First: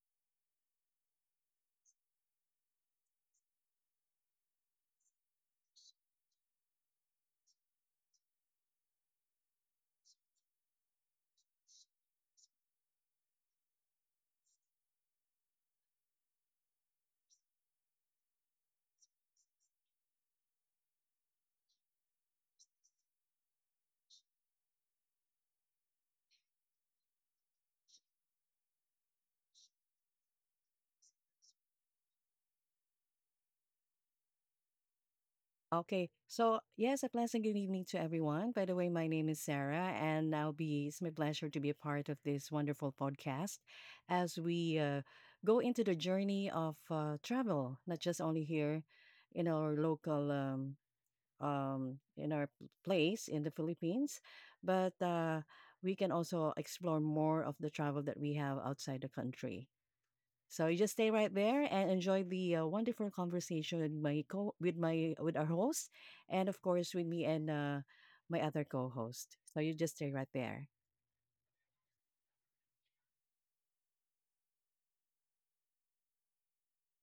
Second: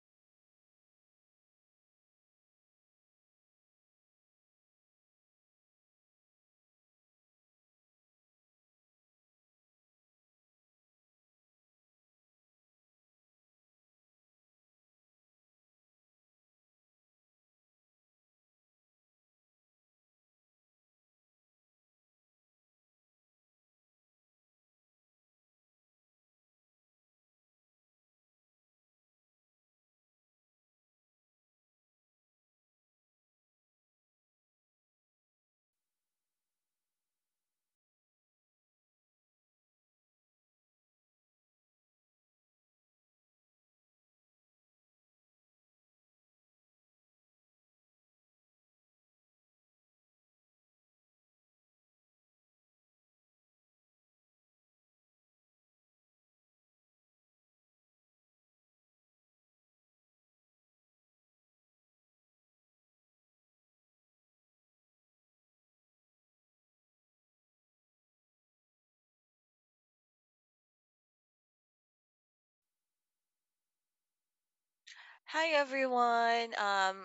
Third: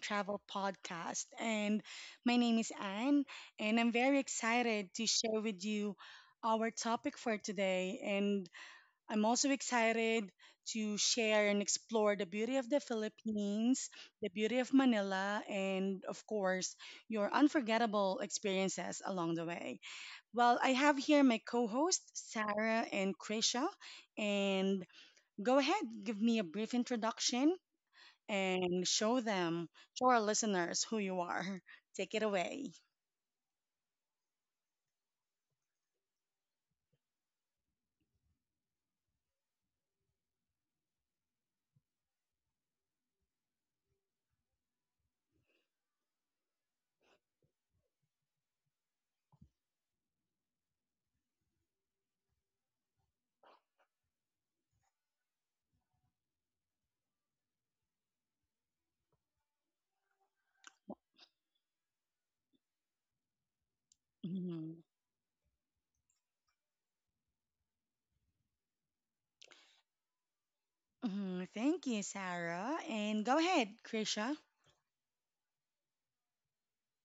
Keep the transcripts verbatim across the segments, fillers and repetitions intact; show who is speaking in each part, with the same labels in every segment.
Speaker 1: Travel Podcast. And My name is Anne, and I'm very excited to share with you our topic for today. And I'm also excited to share and explore the beauty of the Philippines, the beauty of Manila, and of course, your unforgettable experiences along the way. Well, I have here my co host, Sarah and Krisha. And Go ahead, give me a brief introduction and show them, show our listeners who you are. Take it away.
Speaker 2: Okay. So, yes, a pleasant good evening to everyone. By the way, my name is Sarah, and I'll be, it's my pleasure to be a part of this wonderful podcast as we uh, go into the journey of uh, travel, not just only here in our local, um, um, in our p- place in the Philippines, but uh, we can also explore more of the travel that we have outside the country. So you just stay right there and enjoy the uh, wonderful conversation with my co with
Speaker 1: Mhm.
Speaker 2: my with our host, and of course with me and uh, my other co-host. So you just stay right there.
Speaker 1: Mhm. Thank you, Sarah. And go ahead, Krisha.
Speaker 3: Hi everyone. Um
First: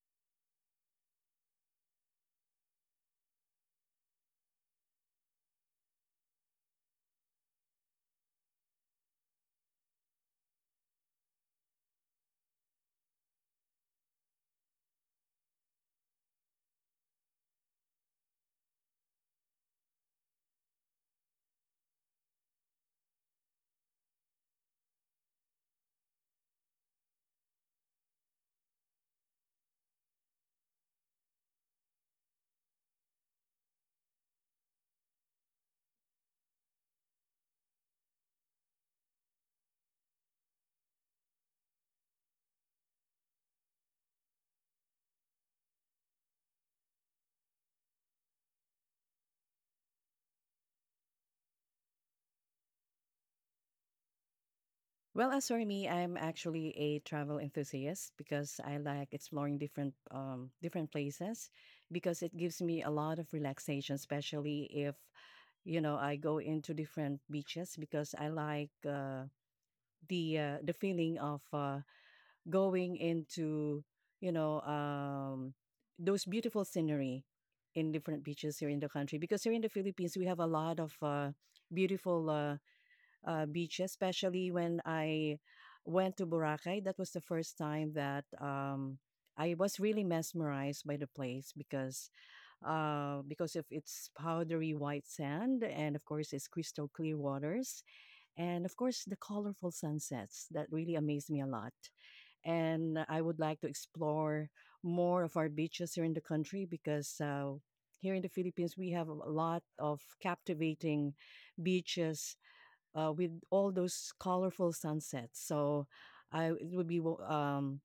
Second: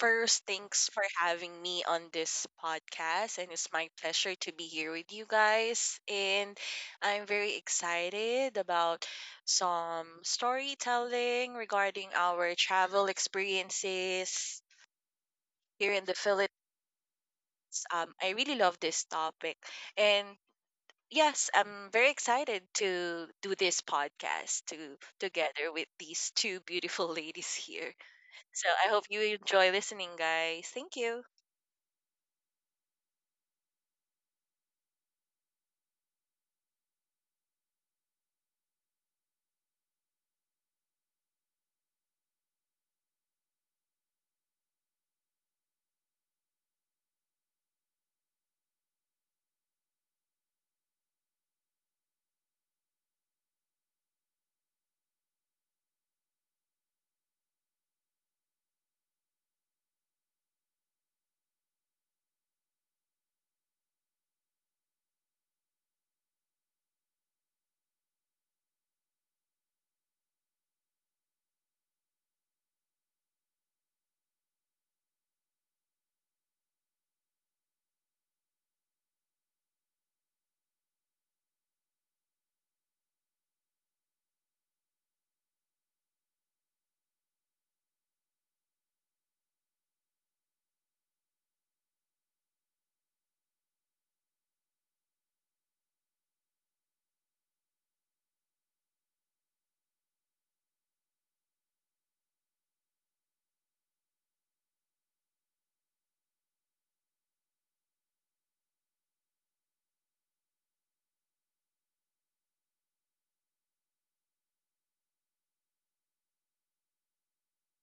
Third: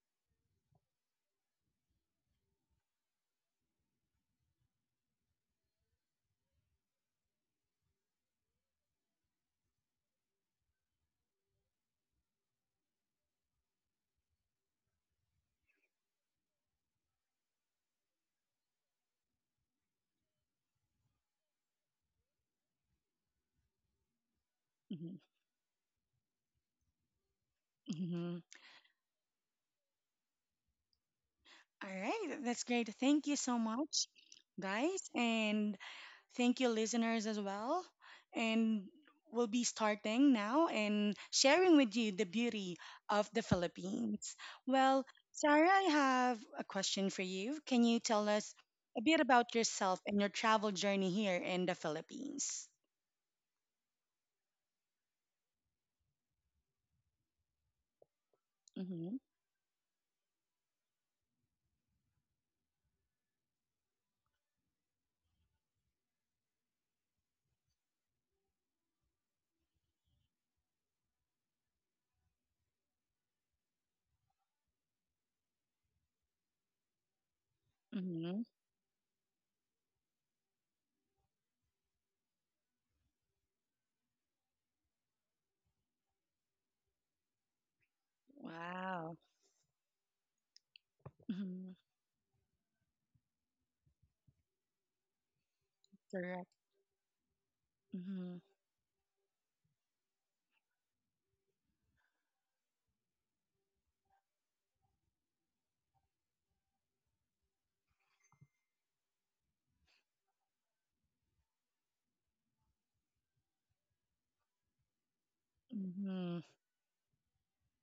Speaker 3: first, thanks for having me on this podcast, and it's my pleasure to be here with you guys, and I'm very excited about some storytelling regarding our travel experiences here in the Philippines. Um I really love this topic, and yes, I'm very excited to do this podcast to
Speaker 1: Mhm.
Speaker 3: together with these two beautiful ladies here.
Speaker 1: Mhm.
Speaker 3: So I hope you enjoy listening, guys. Thank you.
Speaker 1: All right, that's great. Thank you so much, guys, and thank you, listeners, as well. And we'll be starting now and sharing with you the beauty of the Philippines. Well, Sarah, I have a question for you. Can you tell us a bit about yourself and your travel journey here in the Philippines?
Speaker 2: Well, as for me, I'm actually a travel enthusiast because I like
Speaker 1: Mm-hmm.
Speaker 2: exploring different um, different places because it gives me a lot of relaxation, especially if you know I go into different beaches because I like uh, the uh, the feeling of uh, going into you know um, those beautiful scenery in different
Speaker 1: Mm-hmm.
Speaker 2: beaches here in the country because here in the Philippines we have a lot of uh, beautiful uh, uh, beaches especially when I went to Boracay. That was the first time that um,
Speaker 1: Wow.
Speaker 2: I was really mesmerized by the place
Speaker 1: Mm-hmm.
Speaker 2: because uh, because of its powdery white sand and of course
Speaker 1: Correct.
Speaker 2: its crystal clear waters
Speaker 1: Mm-hmm.
Speaker 2: and of course the colorful sunsets that really amazed me a lot. And I would like to explore more of our beaches here in the country because uh, here in the Philippines we have a lot of captivating beaches uh, with all those colorful sunsets. So
Speaker 1: Mm-hmm.
Speaker 2: I it would be wo- um,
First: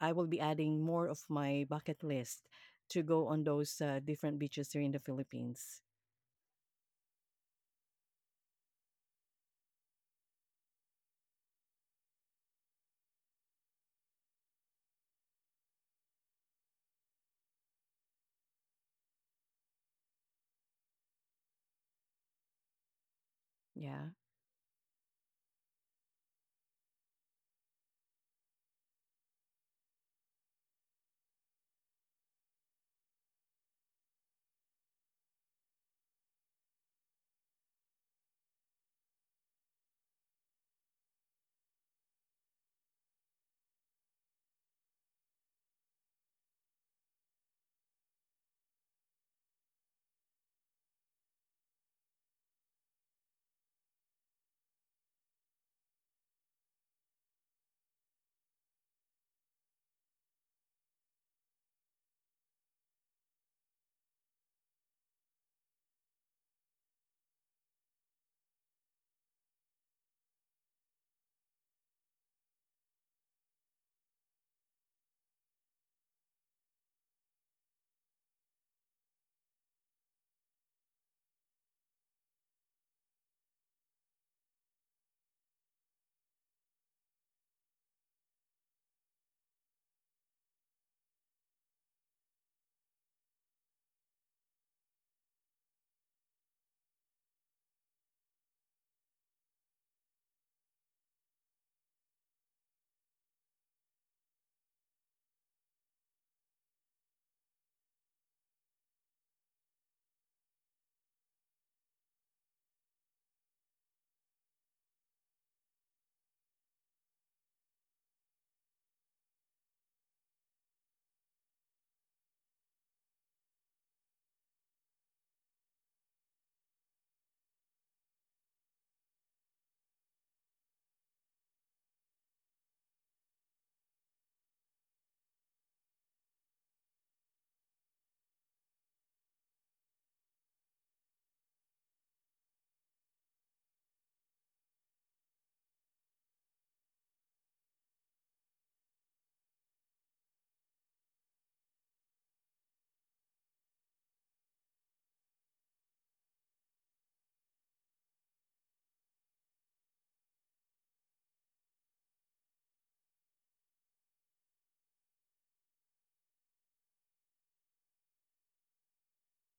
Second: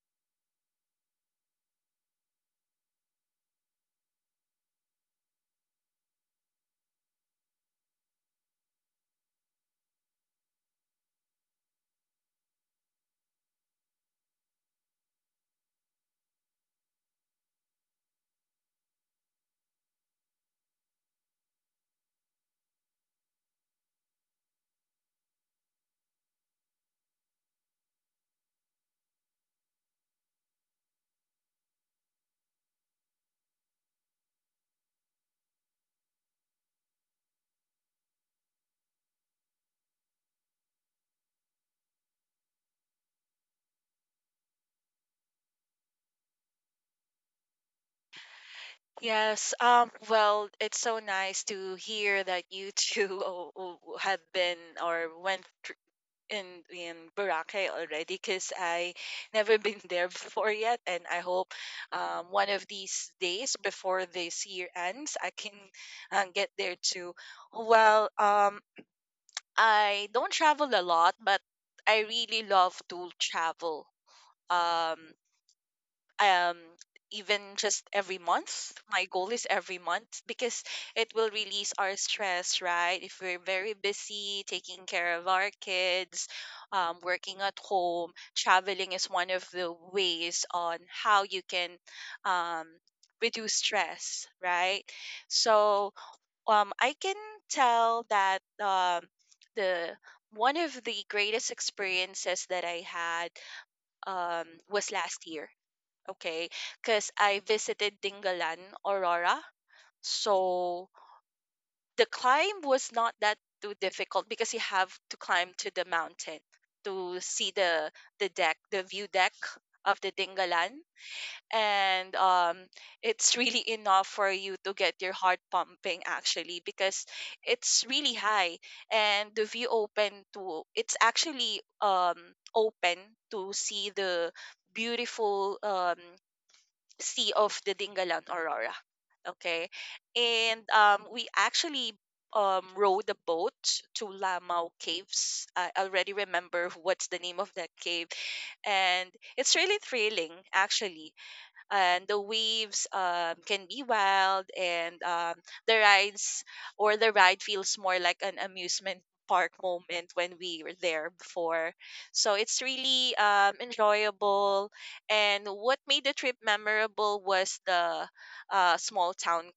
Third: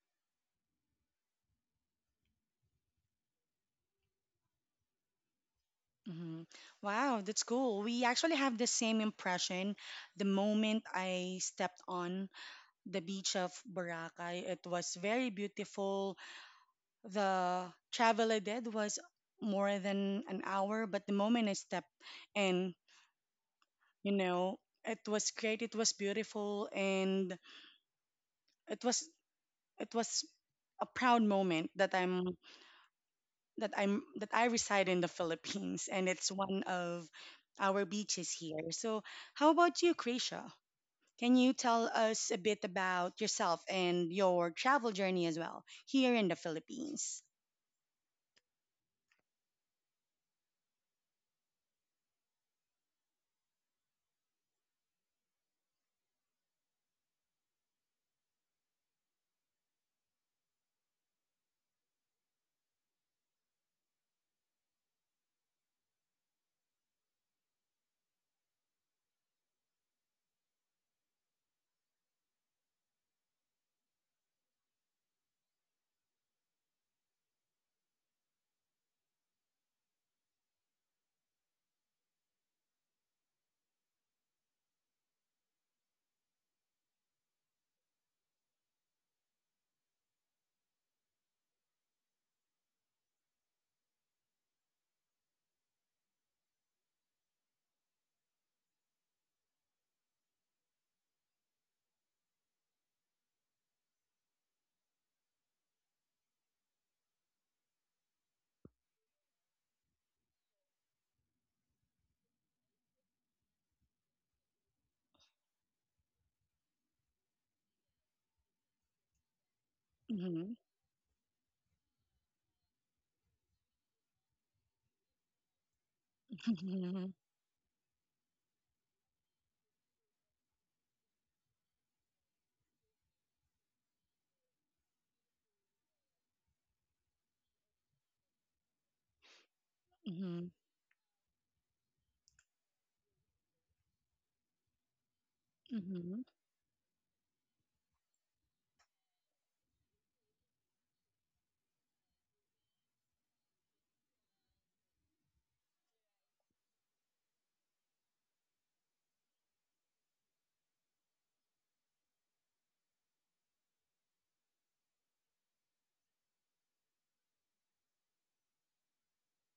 Speaker 2: I will be adding more of my bucket list to go on those uh, different beaches here in the Philippines.
Speaker 1: Mhm. Wow, that's cool. We actually have the same impression. The moment I stepped on the beach of Boracay, it was very beautiful. The travel I did was more than an hour, but the moment I stepped in,
Speaker 2: Yeah,
Speaker 1: you know, it was great. It was beautiful, and it was it was a proud moment that I'm that I'm that I reside in the Philippines and it's one of our beaches here. So, how about you, Krisha? Can you tell us a bit about yourself and your travel journey as well here in the Philippines?
Speaker 3: Yes. Um. Well, it's so nice to hear that you two o- o- have been or went thr- in in Boracay already. Cause I never been there before yet, and I hope um one of these days before this year ends, I can uh, get there too. Well, um, I don't travel a lot, but I really love to travel. Um. um Even just every month, my goal is every month, because it will release our stress, right? If we're very busy taking care of our kids, um, working at home, traveling is one of the ways on how you can um, reduce stress, right? So um, I can tell that um, the one of the greatest experiences that I had um, was last year. Okay, because I visited Dingalan, Aurora. So the climb was not that too difficult because you have to climb to the mountain to see the the deck, the view deck of the
Speaker 1: Mhm.
Speaker 3: Dingalan. And um, it's really enough for you to get your heart pumping actually, because
Speaker 1: Mhm.
Speaker 3: it's really high, and the view open to it's actually um open to see the beautiful um sea of the Dingalan Aurora. Okay.
Speaker 1: Mhm.
Speaker 3: And um, we actually um, rowed a boat to Lamau Caves. I already
Speaker 1: Mhm.
Speaker 3: remember what's the name of that cave. And it's really thrilling, actually, and the waves um, can be wild, and um, the rides or the ride feels more like an amusement park moment when we were there before, so it's really um, enjoyable. And what made the trip memorable was the uh, small town,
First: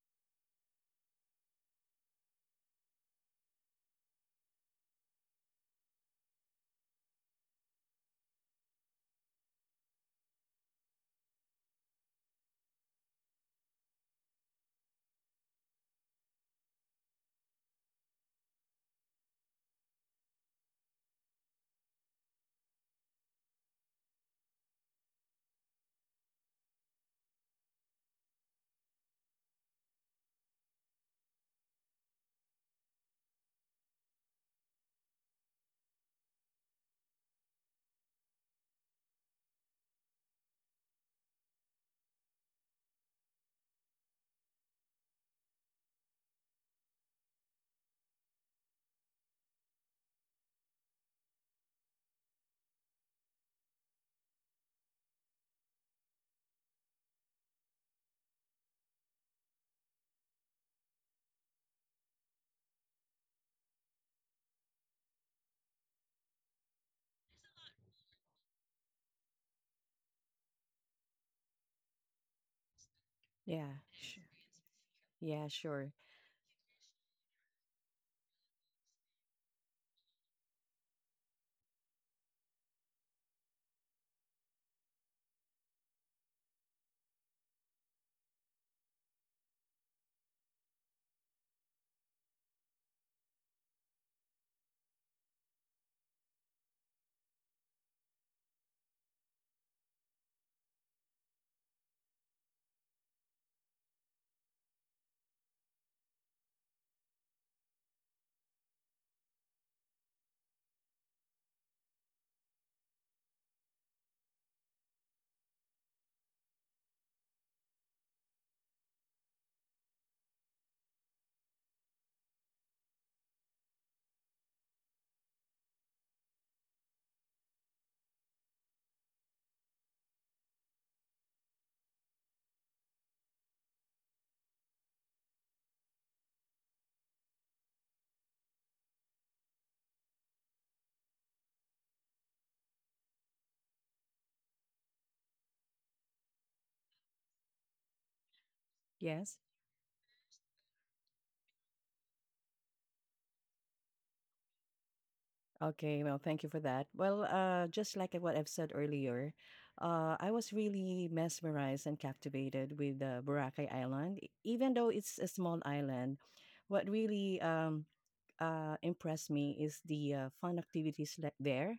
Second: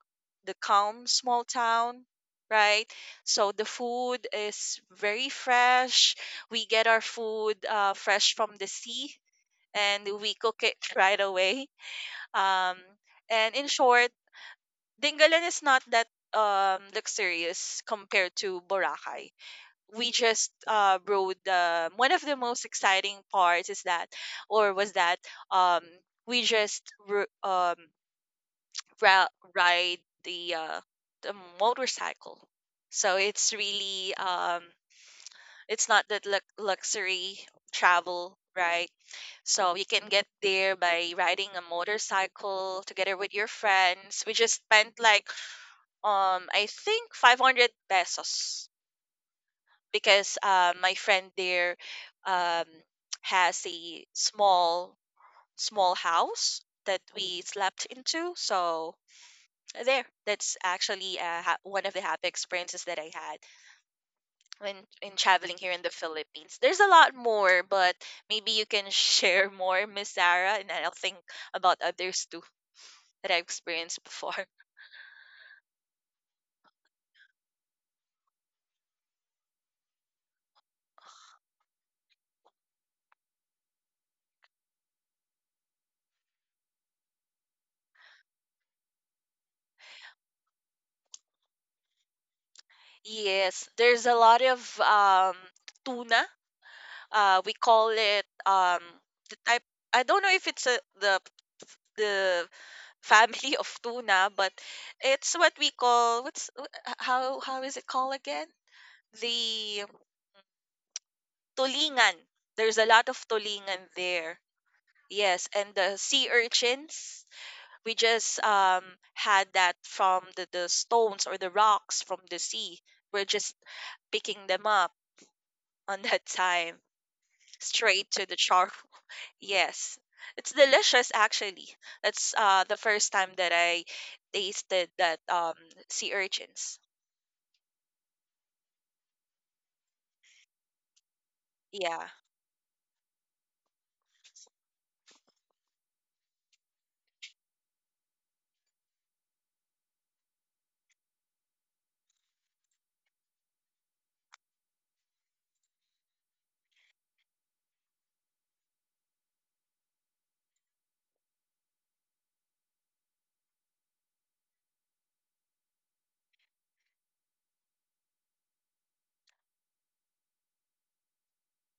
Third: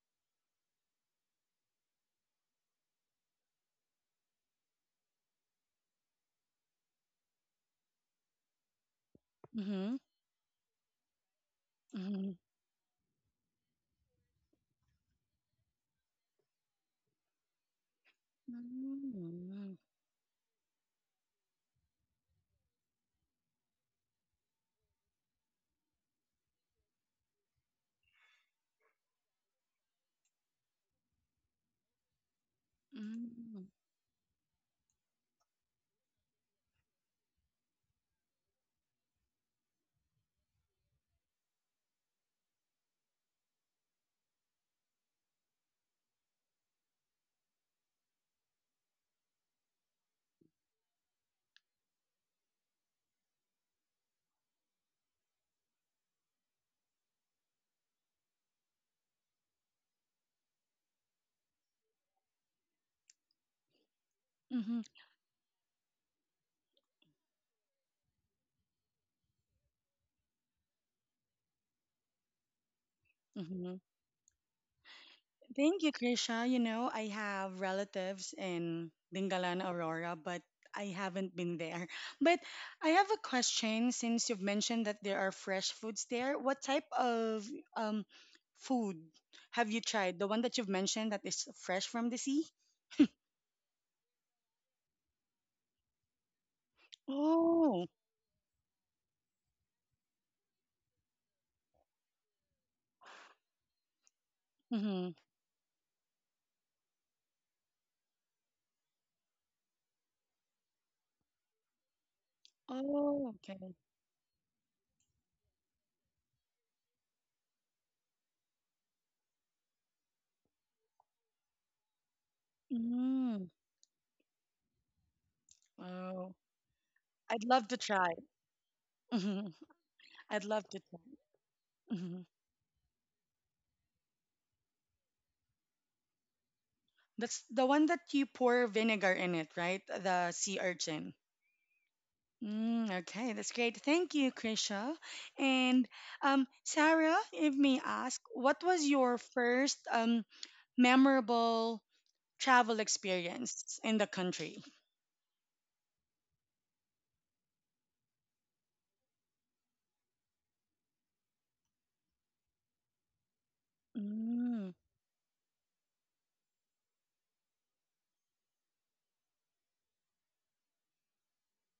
Speaker 3: the calm small town, right? So the food is very fresh. We get our food uh, fresh from the sea,
Speaker 1: Mhm.
Speaker 3: and we cook it right away.
Speaker 1: Mhm.
Speaker 3: um, and in short, Dingalan is not that um luxurious compared to Boracay. We just uh rode the one of the most exciting parts is that or was that um we just ro- um ra- ride the uh the motorcycle. So it's
Speaker 1: Mhm.
Speaker 3: really um it's not that lux- luxury travel, right? So you can get there by riding a motorcycle together with your friends. We just spent like um I think five hundred pesos, because uh, my friend there um has a small small house that we slept into. So there, that's actually uh, ha- one of the happy experiences that I had
Speaker 1: Mhm.
Speaker 3: when
Speaker 1: Mhm.
Speaker 3: in traveling here in the Philippines. There's a lot more, but maybe you can share more, Miss Sarah, and I'll think about others too that I've
Speaker 2: yeah,
Speaker 1: Mhm.
Speaker 3: experienced
Speaker 2: sh-
Speaker 3: before.
Speaker 2: yeah,
Speaker 1: Thank you,
Speaker 2: sure,
Speaker 1: Krisha. You know, I have relatives in Dingalan, Aurora, but I haven't been there. But I have a question since you've mentioned that there are fresh foods there. What type of um, food have you tried? The one that you've mentioned that is fresh from the sea?
Speaker 3: Yes, there's a lot of um tuna. Uh, we
Speaker 1: Oh,
Speaker 3: call it um the type. I don't know if it's a, the the family of tuna, but
Speaker 1: mm-hmm.
Speaker 3: it's what we call what's wh- how how is it called again? The um, tulingan. There's a lot of
Speaker 1: Oh, okay.
Speaker 3: tulingan there. Yes, and the sea urchins, we just um had that from the, the stones or the rocks from the sea. We're
Speaker 1: Mm,
Speaker 3: just picking them up on that
Speaker 1: oh,
Speaker 3: time,
Speaker 1: I'd love to
Speaker 3: straight
Speaker 1: try.
Speaker 3: to the char.
Speaker 1: Mhm.
Speaker 3: Yes.
Speaker 1: I'd
Speaker 3: It's
Speaker 1: love to try.
Speaker 3: delicious actually.
Speaker 1: Mhm.
Speaker 3: That's uh the first time that I tasted that um sea urchins.
Speaker 1: That's the one that you pour vinegar in it, right? The sea urchin.
Speaker 3: Yeah.
Speaker 1: Mm, okay, that's great. Thank you, Krisha. And um, Sarah, if may ask, what was your
Speaker 2: yes.
Speaker 1: first um, memorable travel experience in the country?
Speaker 2: Okay, well, thank you for that. Well, uh, just like what I've said earlier, uh, I was really mesmerized and captivated with uh, Boracay Island. E-
Speaker 1: Mm,
Speaker 2: Even though it's a small island, what really um, uh, impressed me is the uh, fun activities le- there.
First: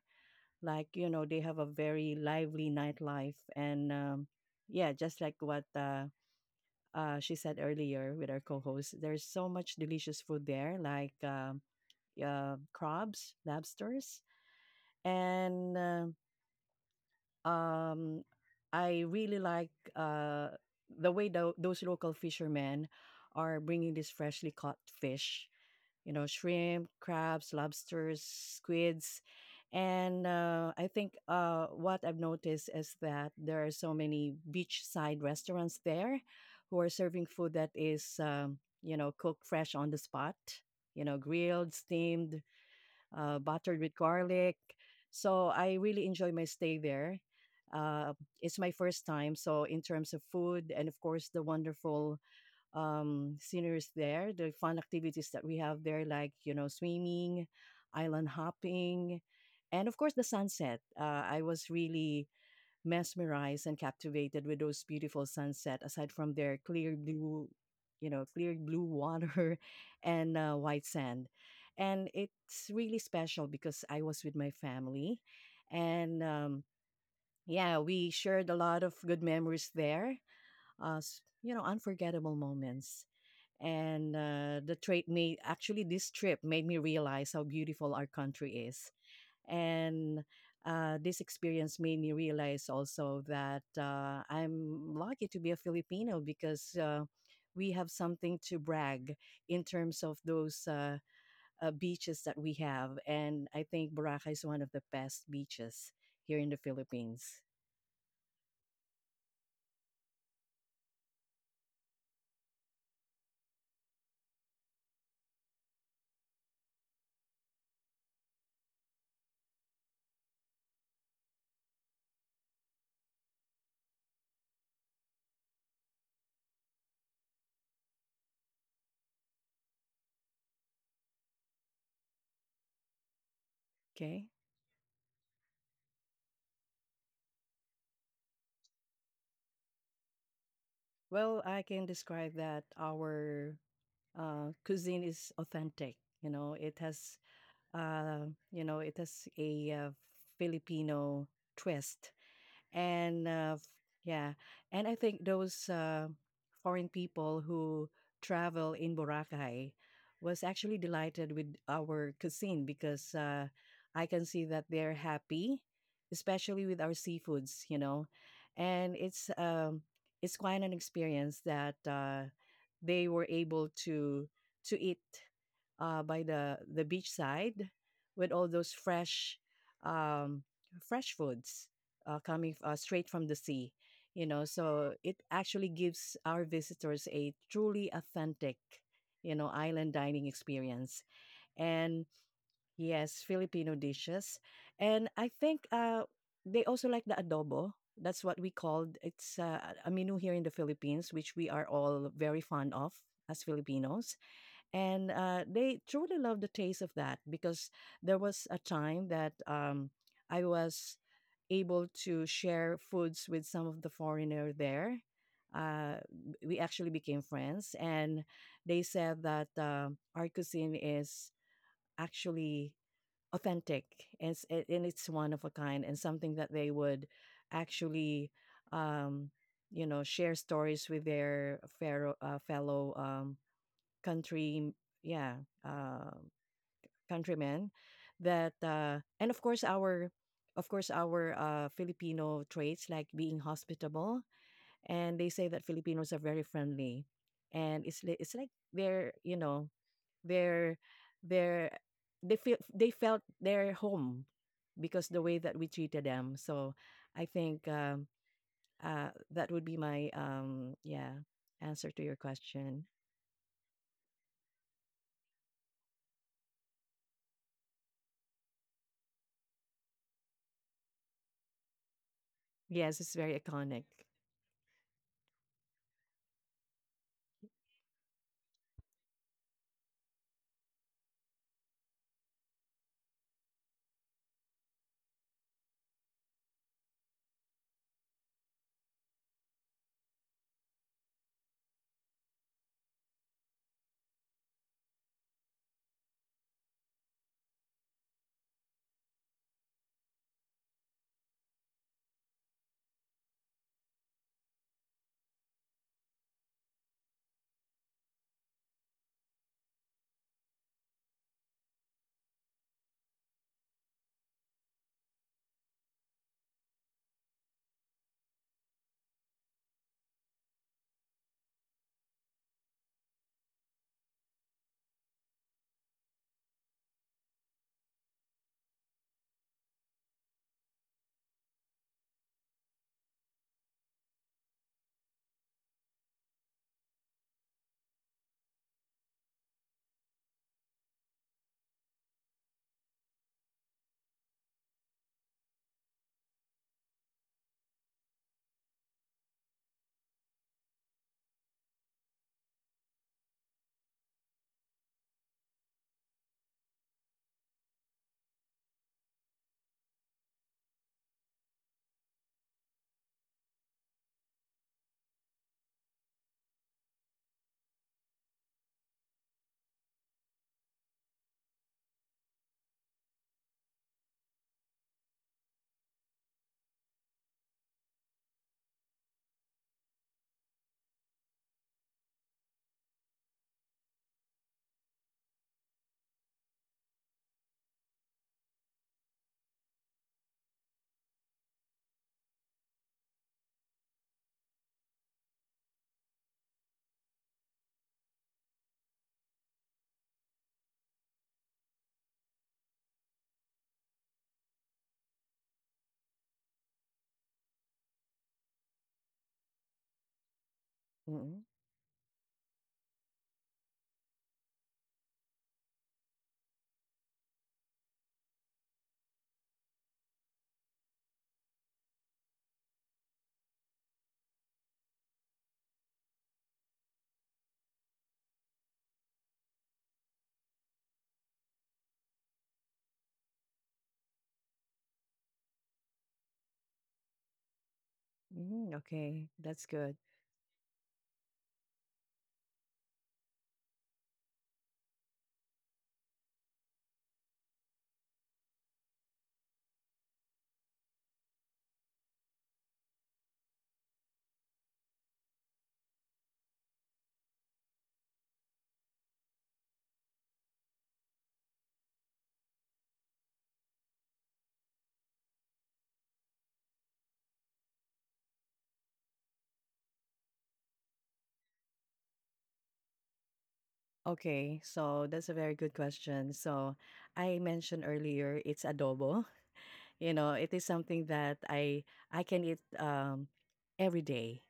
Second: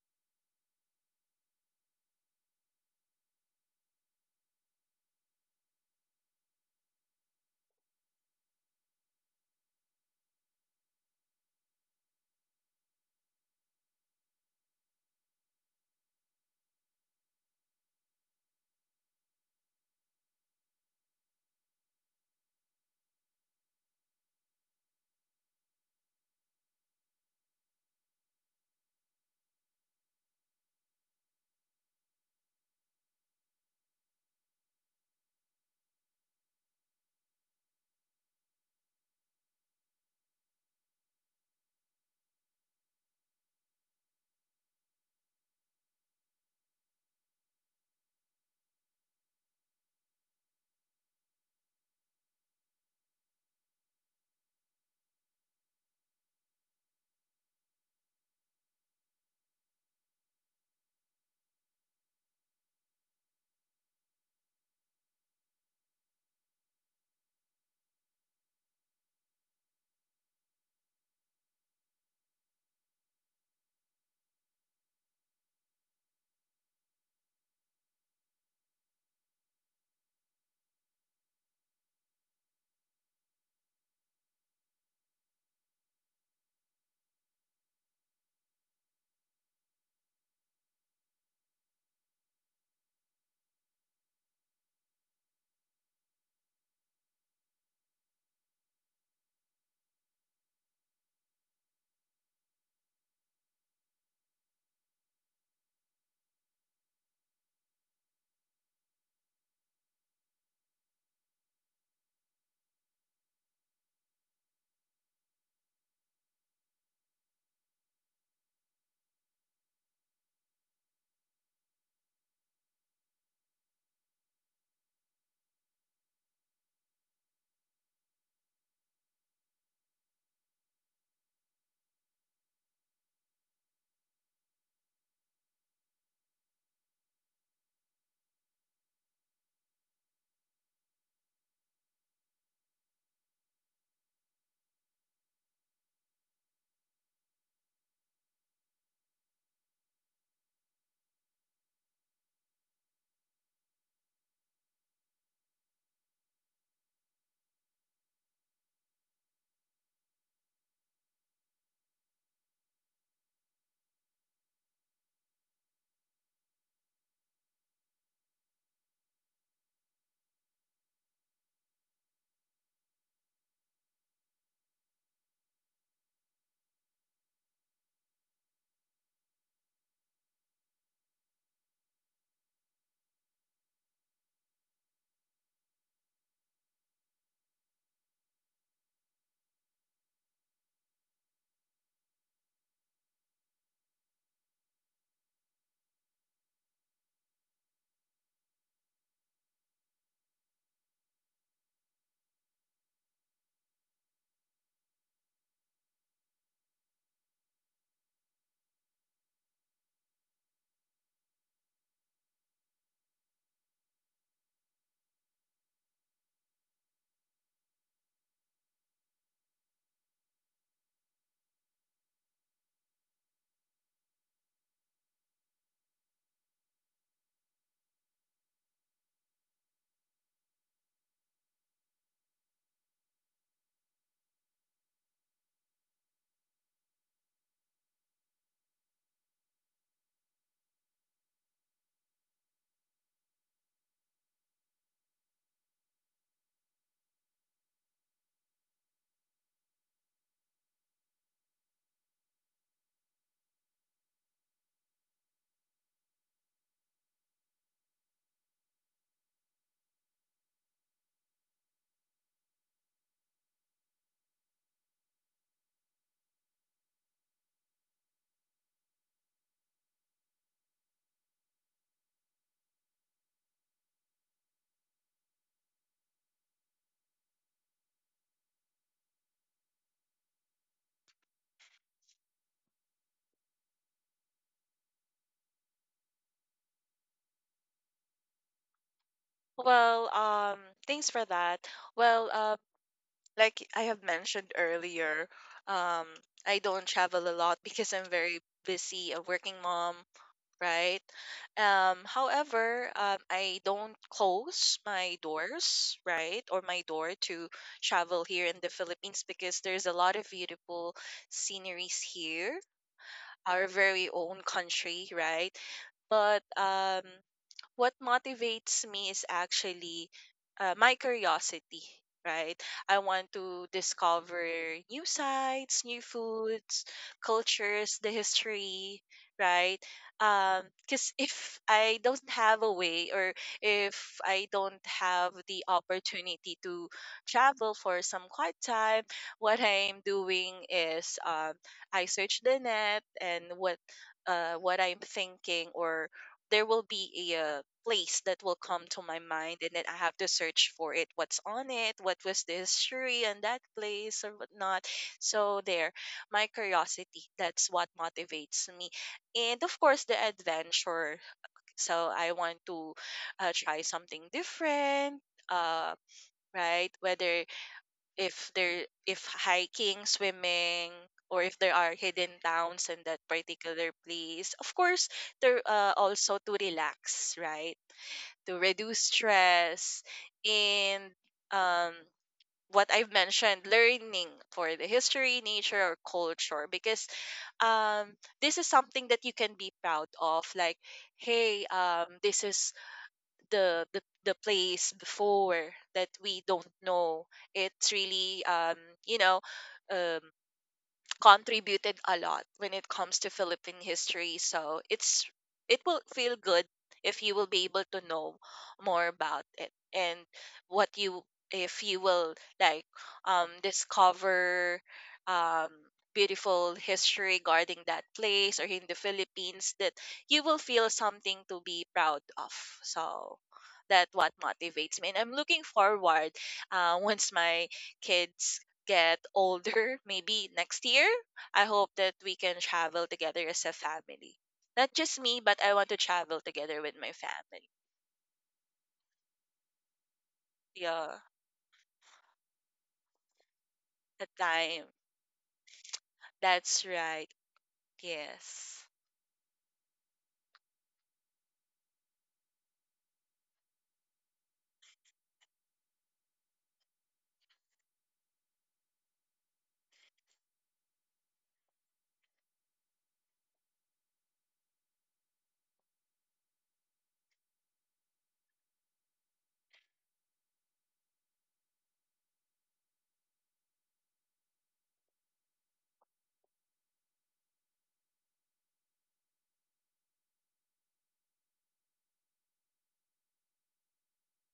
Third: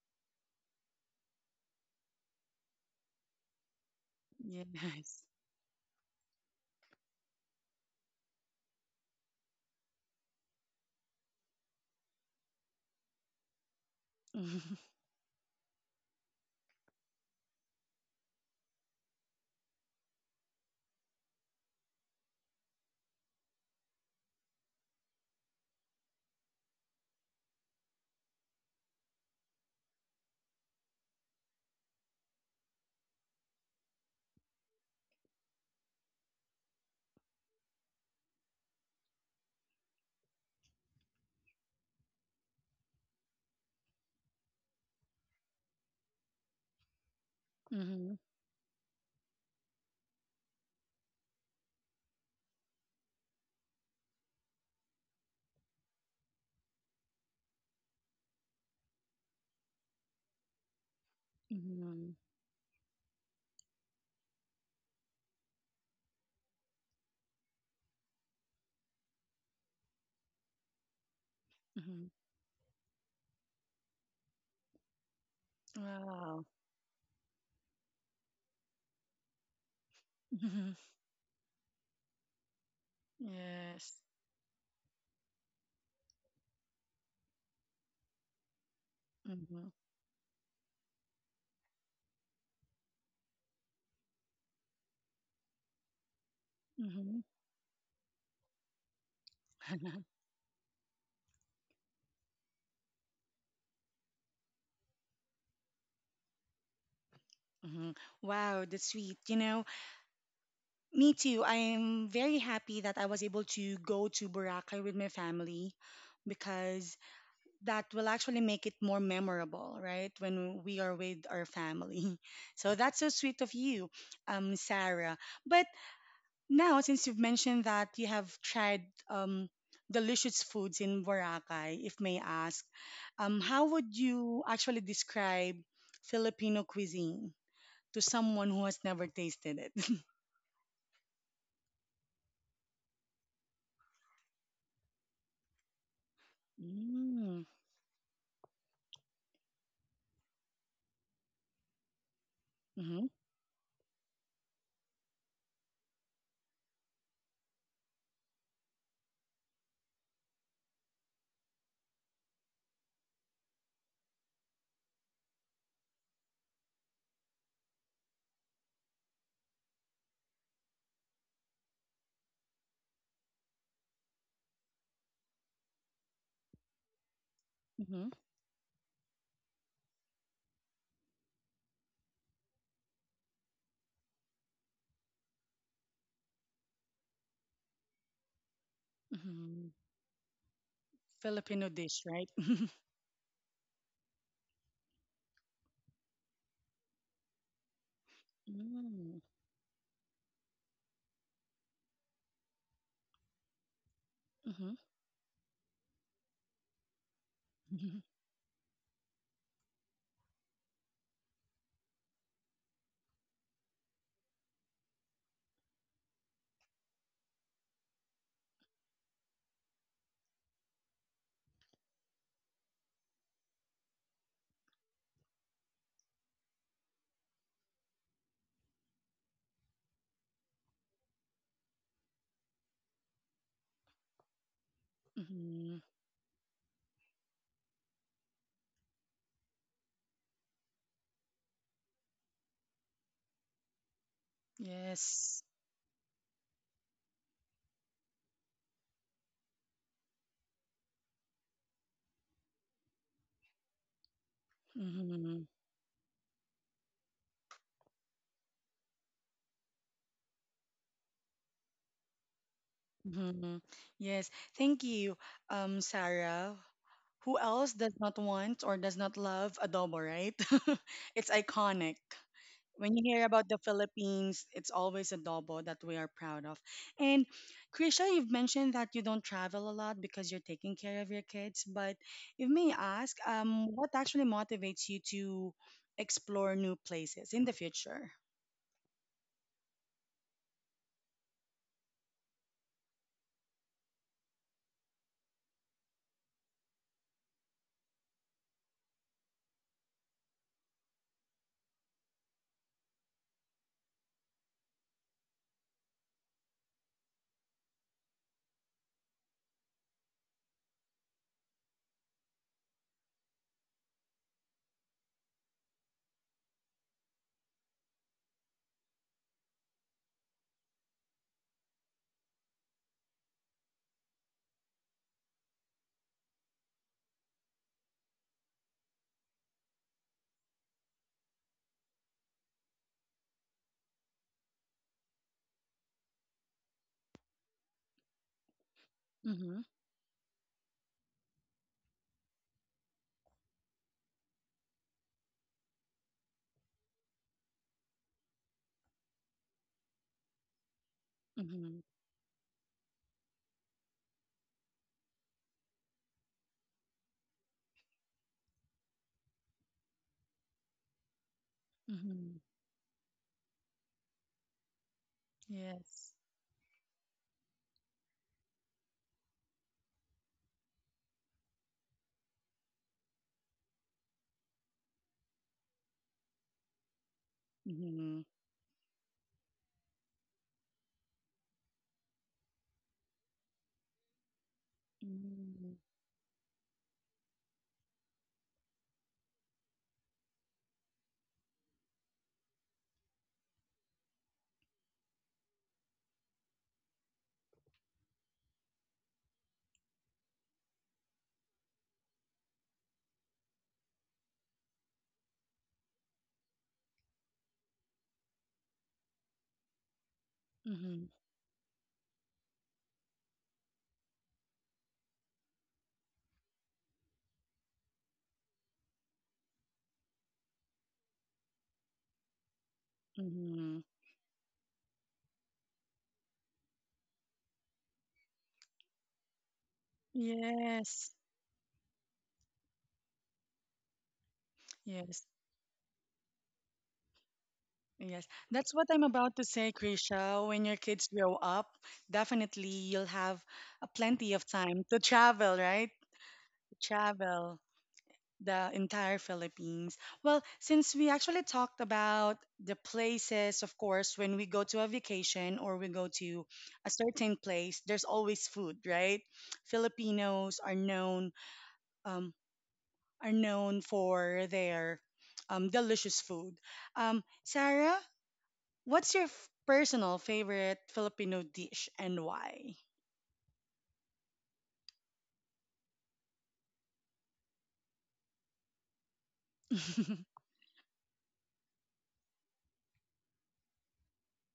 Speaker 2: Like, you know, they have a very lively nightlife. And um, Yeah, just
Speaker 1: yes.
Speaker 2: like what uh, uh, she said earlier with our co host, there's so much delicious food there, like um uh, crabs, lobsters and uh, um, I really like uh, the way tho- those local fishermen are bringing these freshly caught fish. You know, shrimp, crabs, lobsters, squids, and uh, I think uh, what I've noticed is that there are so many beachside restaurants there who are serving food that is, um, you know, cooked fresh on the spot. You know, grilled, steamed, uh, buttered with garlic. So I really enjoy my stay there.
Speaker 1: Mm-hmm,
Speaker 2: Uh, it's my first time, so in terms of food and of course the wonderful um, sceneries there, the fun activities that we have there, like you know swimming, island hopping, and of course the sunset. Uh, I was
Speaker 1: mm-hmm,
Speaker 2: really mesmerized and captivated with those beautiful sunset aside from their clear blue you know clear blue water and uh, white sand.
Speaker 1: mm-hmm, mm-hmm.
Speaker 2: And it's really special because I was with my family and
Speaker 1: Wow.
Speaker 2: um, yeah, we shared a lot of good memories there,
Speaker 1: Mm-hmm,
Speaker 2: uh, s- you know, unforgettable moments.
Speaker 1: yes.
Speaker 2: And uh, the trip made actually this trip made me realize how beautiful our country is.
Speaker 1: Mm-hmm,
Speaker 2: And uh, this experience made me realize also that uh, I'm lucky to be a Filipino, because uh,
Speaker 1: mm-hmm,
Speaker 2: we have something to brag in terms of those uh, uh, beaches that we have. And I think Boracay is one of the best beaches here in the Philippines.
Speaker 1: mm-hmm. Wow, that's sweet. You know, me too. I'm very happy that I was able to go to Boracay with my family because that will actually make it more memorable, right? When we are with our family. So that's so sweet of you, um, Sarah. But now, since you've mentioned that you have tried um, delicious foods in Boracay, if may ask, um, how would
Speaker 2: Okay.
Speaker 1: you actually describe Filipino cuisine to someone who has never tasted it?
Speaker 2: Well, I can describe that our uh, cuisine is authentic. You know, it has,
Speaker 1: Mm-hmm.
Speaker 2: uh, you know, it has a uh, Filipino twist. and uh, f- yeah, and I think those uh, foreign people who travel in Boracay was actually delighted with our cuisine, because uh, I can see that they're happy, especially with our seafoods, you know. And it's um it's quite an experience that uh, they were able to to eat uh, by the the beachside
Speaker 1: Mm-hmm.
Speaker 2: with all those fresh um, fresh foods uh, coming uh, straight from the sea. You know, so it actually gives our visitors a truly authentic, you know,
Speaker 1: Mm-hmm.
Speaker 2: island dining experience.
Speaker 1: Filipino
Speaker 2: And
Speaker 1: dish, right?
Speaker 2: yes, Filipino dishes. And I think uh, they also like the adobo. That's what we called.
Speaker 1: Mm.
Speaker 2: It's uh, a menu here in the Philippines, which we are all very fond of as Filipinos.
Speaker 1: Mm-hmm.
Speaker 2: And uh, they truly love the taste of that, because
Speaker 1: Mm-hmm.
Speaker 2: there was a time that um, I was able to share foods with some of the foreigner there. Uh, we actually became friends, and they said that uh, our cuisine is actually authentic, and it's, and it's one of a kind, and something that they would actually, um, you know, share stories with their fellow, uh, fellow um, country. Yeah,
Speaker 1: Mm-hmm.
Speaker 2: uh, Countrymen that uh, and of course our of course our uh, Filipino traits like being hospitable. And they
Speaker 1: Yes.
Speaker 2: say that Filipinos are very friendly, and it's li- it's like they're you know they're they're they feel they felt their home because the way
Speaker 1: Mm-hmm.
Speaker 2: that we treated them. So I think um, uh, that would be my um, yeah, answer to your question.
Speaker 1: Mm-hmm. Yes. Thank you, um, Sarah. Who else does not want or does not love adobo, right? It's iconic. When
Speaker 2: Yes,
Speaker 1: you
Speaker 2: it's
Speaker 1: hear
Speaker 2: very
Speaker 1: about the
Speaker 2: iconic.
Speaker 1: Philippines, it's always adobo that we are proud of. And Krisha, you've mentioned that you don't travel a lot because you're taking care of your kids. But if may I ask, um, what actually motivates you to explore new places in the future?
Speaker 3: Well, um thanks for that. Well, uh. Like I have mentioned earlier, um, I don't travel a lot because I'm very busy, a working mom, right? Um, however, um, I don't close my doors, right, or my door to travel here in the Philippines, because there's a lot of beautiful sceneries here, our very own country, right? But um, what motivates me is actually uh, my curiosity, right? I want to discover new sites, new foods, cultures, the history, right? Because if I don't have a way, or if I don't have the opportunity to travel for some quiet time,
Speaker 1: Mm-hmm.
Speaker 3: what I'm doing is um, I search the net, and what uh, what I'm thinking, or there will be a uh, place that will come to my mind, and then I have to search for it. What's on
Speaker 1: Mm-hmm.
Speaker 3: it? What was the history on that place or whatnot? So there, my curiosity, that's what motivates me. And of course the adventure. So I
Speaker 1: Mm-hmm.
Speaker 3: want to uh, try something different. Uh,
Speaker 1: Yes.
Speaker 3: right, whether if there if hiking, swimming, or if there are hidden towns in that particular place, of course there uh, also to relax, right,
Speaker 1: Mm-hmm.
Speaker 3: to reduce stress. And um what I've mentioned, learning for the history,
Speaker 1: Mm-hmm.
Speaker 3: nature, or culture, because um this is something that you can be proud of, like, hey, um this is the the the place before that we don't know, it's really um you know, um contributed a lot when it comes to Philippine history. So it's it will feel good if you will be able to know more about it, and what
Speaker 1: Mm-hmm.
Speaker 3: you
Speaker 2: Mm-hmm.
Speaker 3: if you will like um discover um beautiful history regarding that place or in the Philippines, that you will feel something to be proud of. So
Speaker 1: Mm-hmm.
Speaker 3: that what motivates me, and I'm looking forward uh, once my kids get older, maybe next year,
Speaker 1: Yes.
Speaker 3: I hope that we can travel together as a family. Not just
Speaker 1: Yes.
Speaker 3: me, but I want to travel together with my family.
Speaker 1: Yes, that's
Speaker 2: Mm-hmm.
Speaker 1: what I'm
Speaker 2: Okay,
Speaker 1: about to
Speaker 2: that's
Speaker 1: say,
Speaker 2: good.
Speaker 1: Krisha. When your kids
Speaker 3: Yeah,
Speaker 1: grow up, definitely you'll have uh,
Speaker 3: the
Speaker 1: plenty of time
Speaker 3: time.
Speaker 1: to travel, right?
Speaker 3: That's right.
Speaker 1: Travel the
Speaker 3: Yes.
Speaker 1: entire Philippines. Well, since we actually talked about the places, of course, when we go to a vacation or we go to a certain place, there's always food, right? Filipinos are known um, are known for their um, delicious food. Um, Sarah, what's your f- personal favorite Filipino dish and why?
Speaker 2: Okay, so that's a very good question. So I mentioned earlier it's adobo. You know, it is something that I I can eat um every day.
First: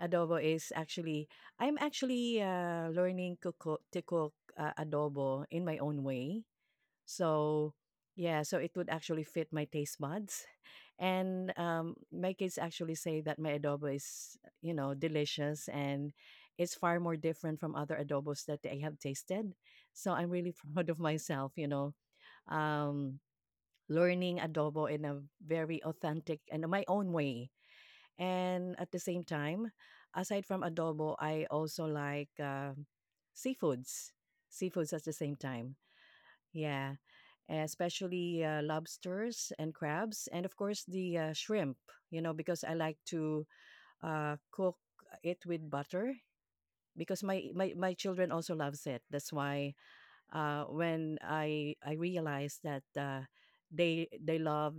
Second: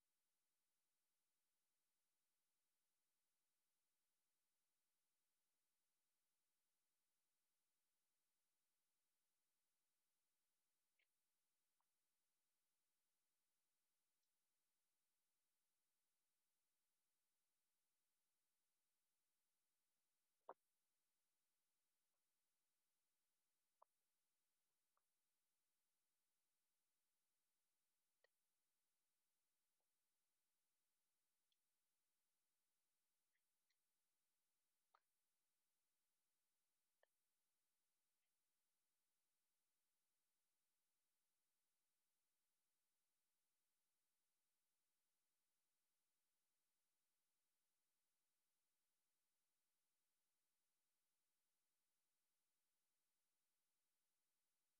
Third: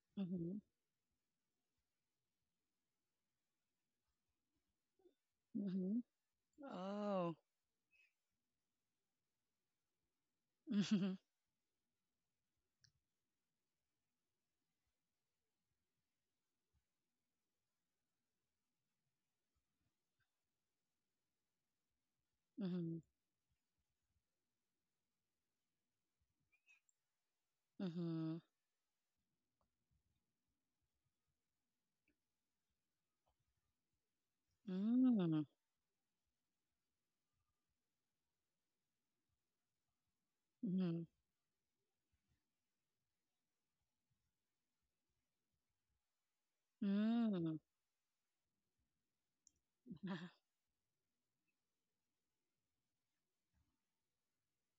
Speaker 2: Adobo
Speaker 1: Hmm.
Speaker 2: is actually I'm actually uh, learning to cook, to cook uh, adobo in my
Speaker 1: Hmm.
Speaker 2: own way.
Speaker 1: Oh.
Speaker 2: So yeah, so it would actually fit my taste buds.
Speaker 1: Hmm.
Speaker 2: And um, My kids actually say that my adobo is, you know, delicious, and it's far more different from other adobos that they have tasted. So I'm really proud of myself, you know,
Speaker 1: Hmm.
Speaker 2: um, learning adobo in a very authentic and my own way. And at the same time, aside from adobo, I also like uh, seafoods, seafoods at the
Speaker 1: Hmm.
Speaker 2: same time. Yeah, especially uh, lobsters and crabs, and of
Speaker 1: Mm.
Speaker 2: course
Speaker 1: Mhm.
Speaker 2: the uh, shrimp. You know, because I like to uh, cook it with butter, because my,
Speaker 1: Mm.
Speaker 2: my my children also loves it. That's why uh, when I I realized that uh, they they love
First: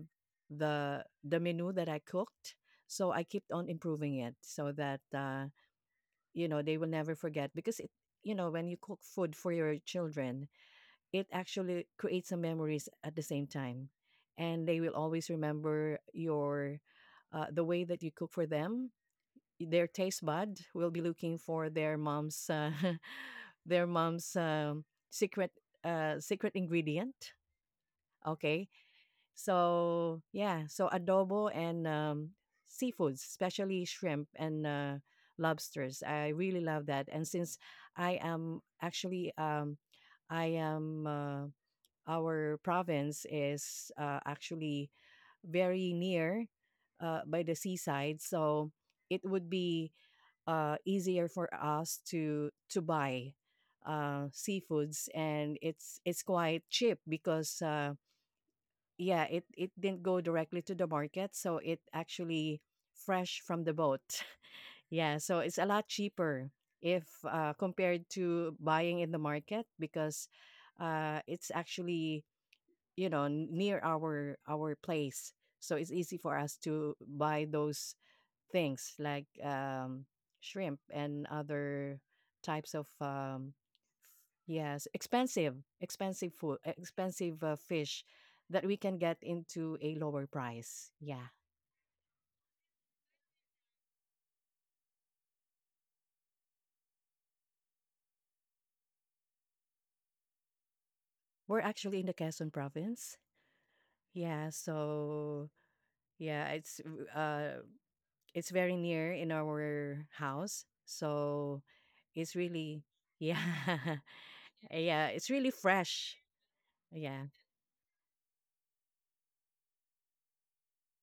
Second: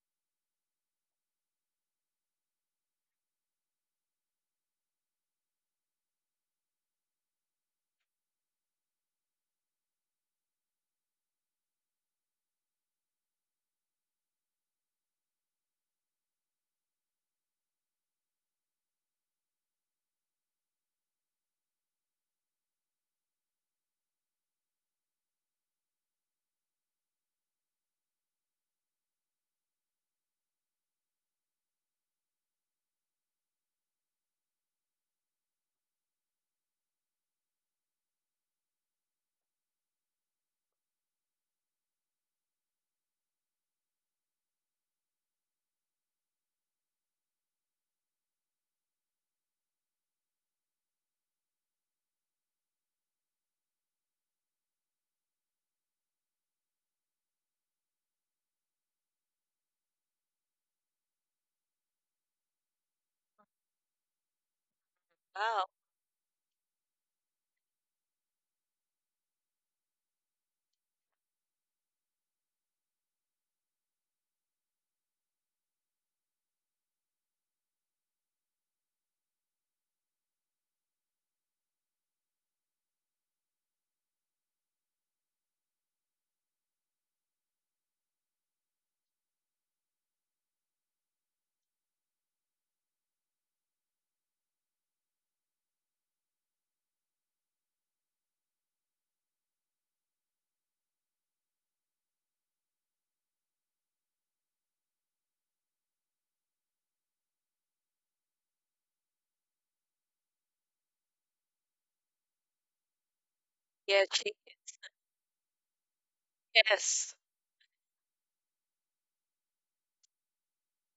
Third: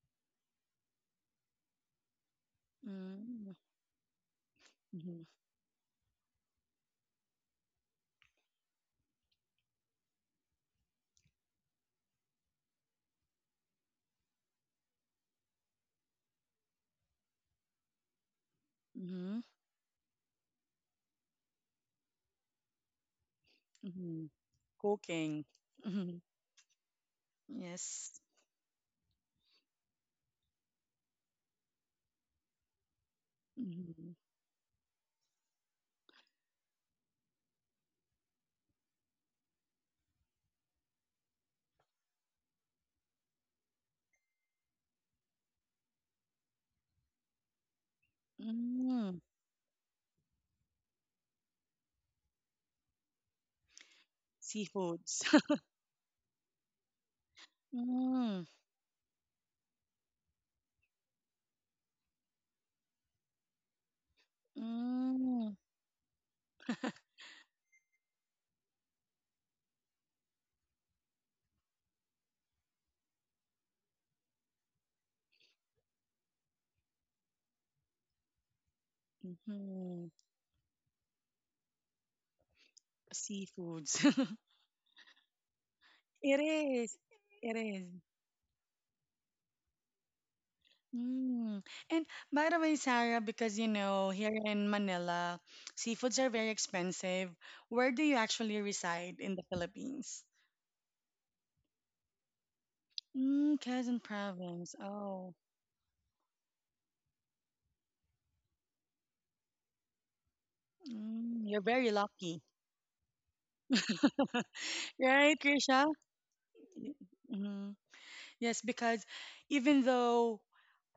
Speaker 2: the the menu that I cooked, so I kept
Speaker 1: Mm.
Speaker 2: on improving it so that
Speaker 1: Mhm.
Speaker 2: uh, you know they will never forget, because it you know, when you cook food for your children, it actually creates some memories at the same time, and they will always remember your uh, the way that you cook for them.
Speaker 1: Mhm.
Speaker 2: Their taste bud will be looking for their mom's uh, their
Speaker 1: Mhm.
Speaker 2: mom's um,
Speaker 1: Cooking.
Speaker 2: secret uh,
Speaker 1: Mhm.
Speaker 2: secret ingredient.
Speaker 1: Yes.
Speaker 2: Okay, so yeah, so adobo and um, seafoods, especially
Speaker 1: Mhm.
Speaker 2: shrimp and uh, lobsters, I really love that. And since I am actually um, I am uh, our province is uh, actually very near uh, by the seaside, so it
Speaker 1: Mm.
Speaker 2: would be uh, easier for us to to buy uh, seafoods,
Speaker 1: Seafoods.
Speaker 2: and it's it's quite cheap because uh,
Speaker 1: Mm.
Speaker 2: yeah, it, it didn't go directly to the market, so it actually fresh from the boat. yeah, so it's
Speaker 1: Mm.
Speaker 2: a
Speaker 3: Wow.
Speaker 2: lot cheaper if uh, compared to buying in the market, because uh, it's actually you know n- near our our place, so it's easy for us to buy those things like um
Speaker 1: Mhm.
Speaker 2: shrimp and other types of um
Speaker 1: Seafoods.
Speaker 2: yes, expensive, expensive
Speaker 1: It
Speaker 2: food,
Speaker 1: is.
Speaker 2: expensive uh,
Speaker 1: It is.
Speaker 2: fish that we can get into a lower price. Yeah,
Speaker 1: Mm. And by the way, Sarah, because you know, here in Manila, seafoods are very expensive. Where do you actually reside in the Philippines?
Speaker 2: we're actually in the Quezon province.
Speaker 1: Mm, Quezon
Speaker 2: Yeah,
Speaker 1: Province. Oh,
Speaker 2: so yeah, it's uh it's very near in our house,
Speaker 1: mm,
Speaker 2: so
Speaker 1: you're very
Speaker 2: it's
Speaker 1: lucky.
Speaker 2: really yeah.
Speaker 3: Yeah, chi-
Speaker 2: Yeah, it's
Speaker 1: Right,
Speaker 2: really
Speaker 1: Krisha?
Speaker 2: fresh.
Speaker 1: Y-
Speaker 3: yes.
Speaker 2: Yeah.
Speaker 1: mhm. Yes, because even though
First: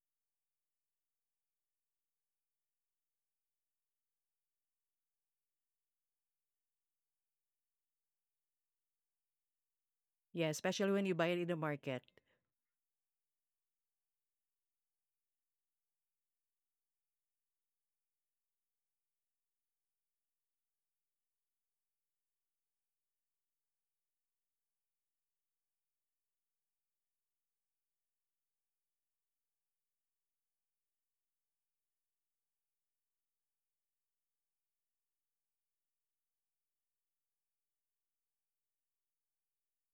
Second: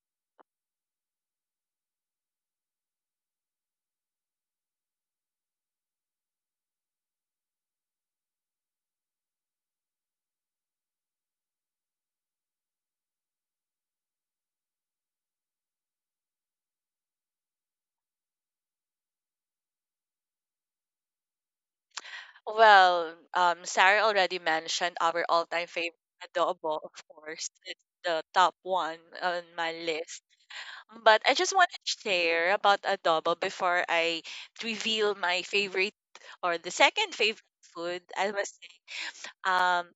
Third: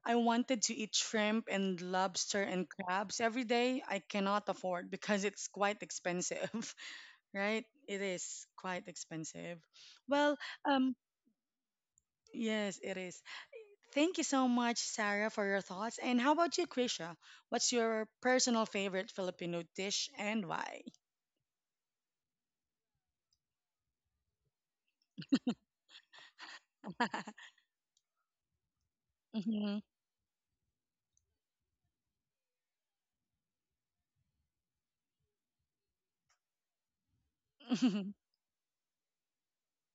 Speaker 1: I wanted to eat shrimp and lobster and crabs every day, I cannot afford because it's quite expensive, right? It is quite expensive. Well,
Speaker 2: Yeah, especially
Speaker 1: um,
Speaker 2: when you buy it in the market.
Speaker 1: yes, it is. Thank you so much, Sarah, for your thoughts. And how about you, Krisha? What's your personal favorite Filipino dish and why?
Speaker 3: Well, um, Sarah already mentioned our all-time favorite adobo, of course. It's the top one on my
Speaker 1: Hmm.
Speaker 3: list. But I just want to share about adobo before I reveal my favorite, or the second favorite food.
Speaker 1: Hmm.
Speaker 3: I was um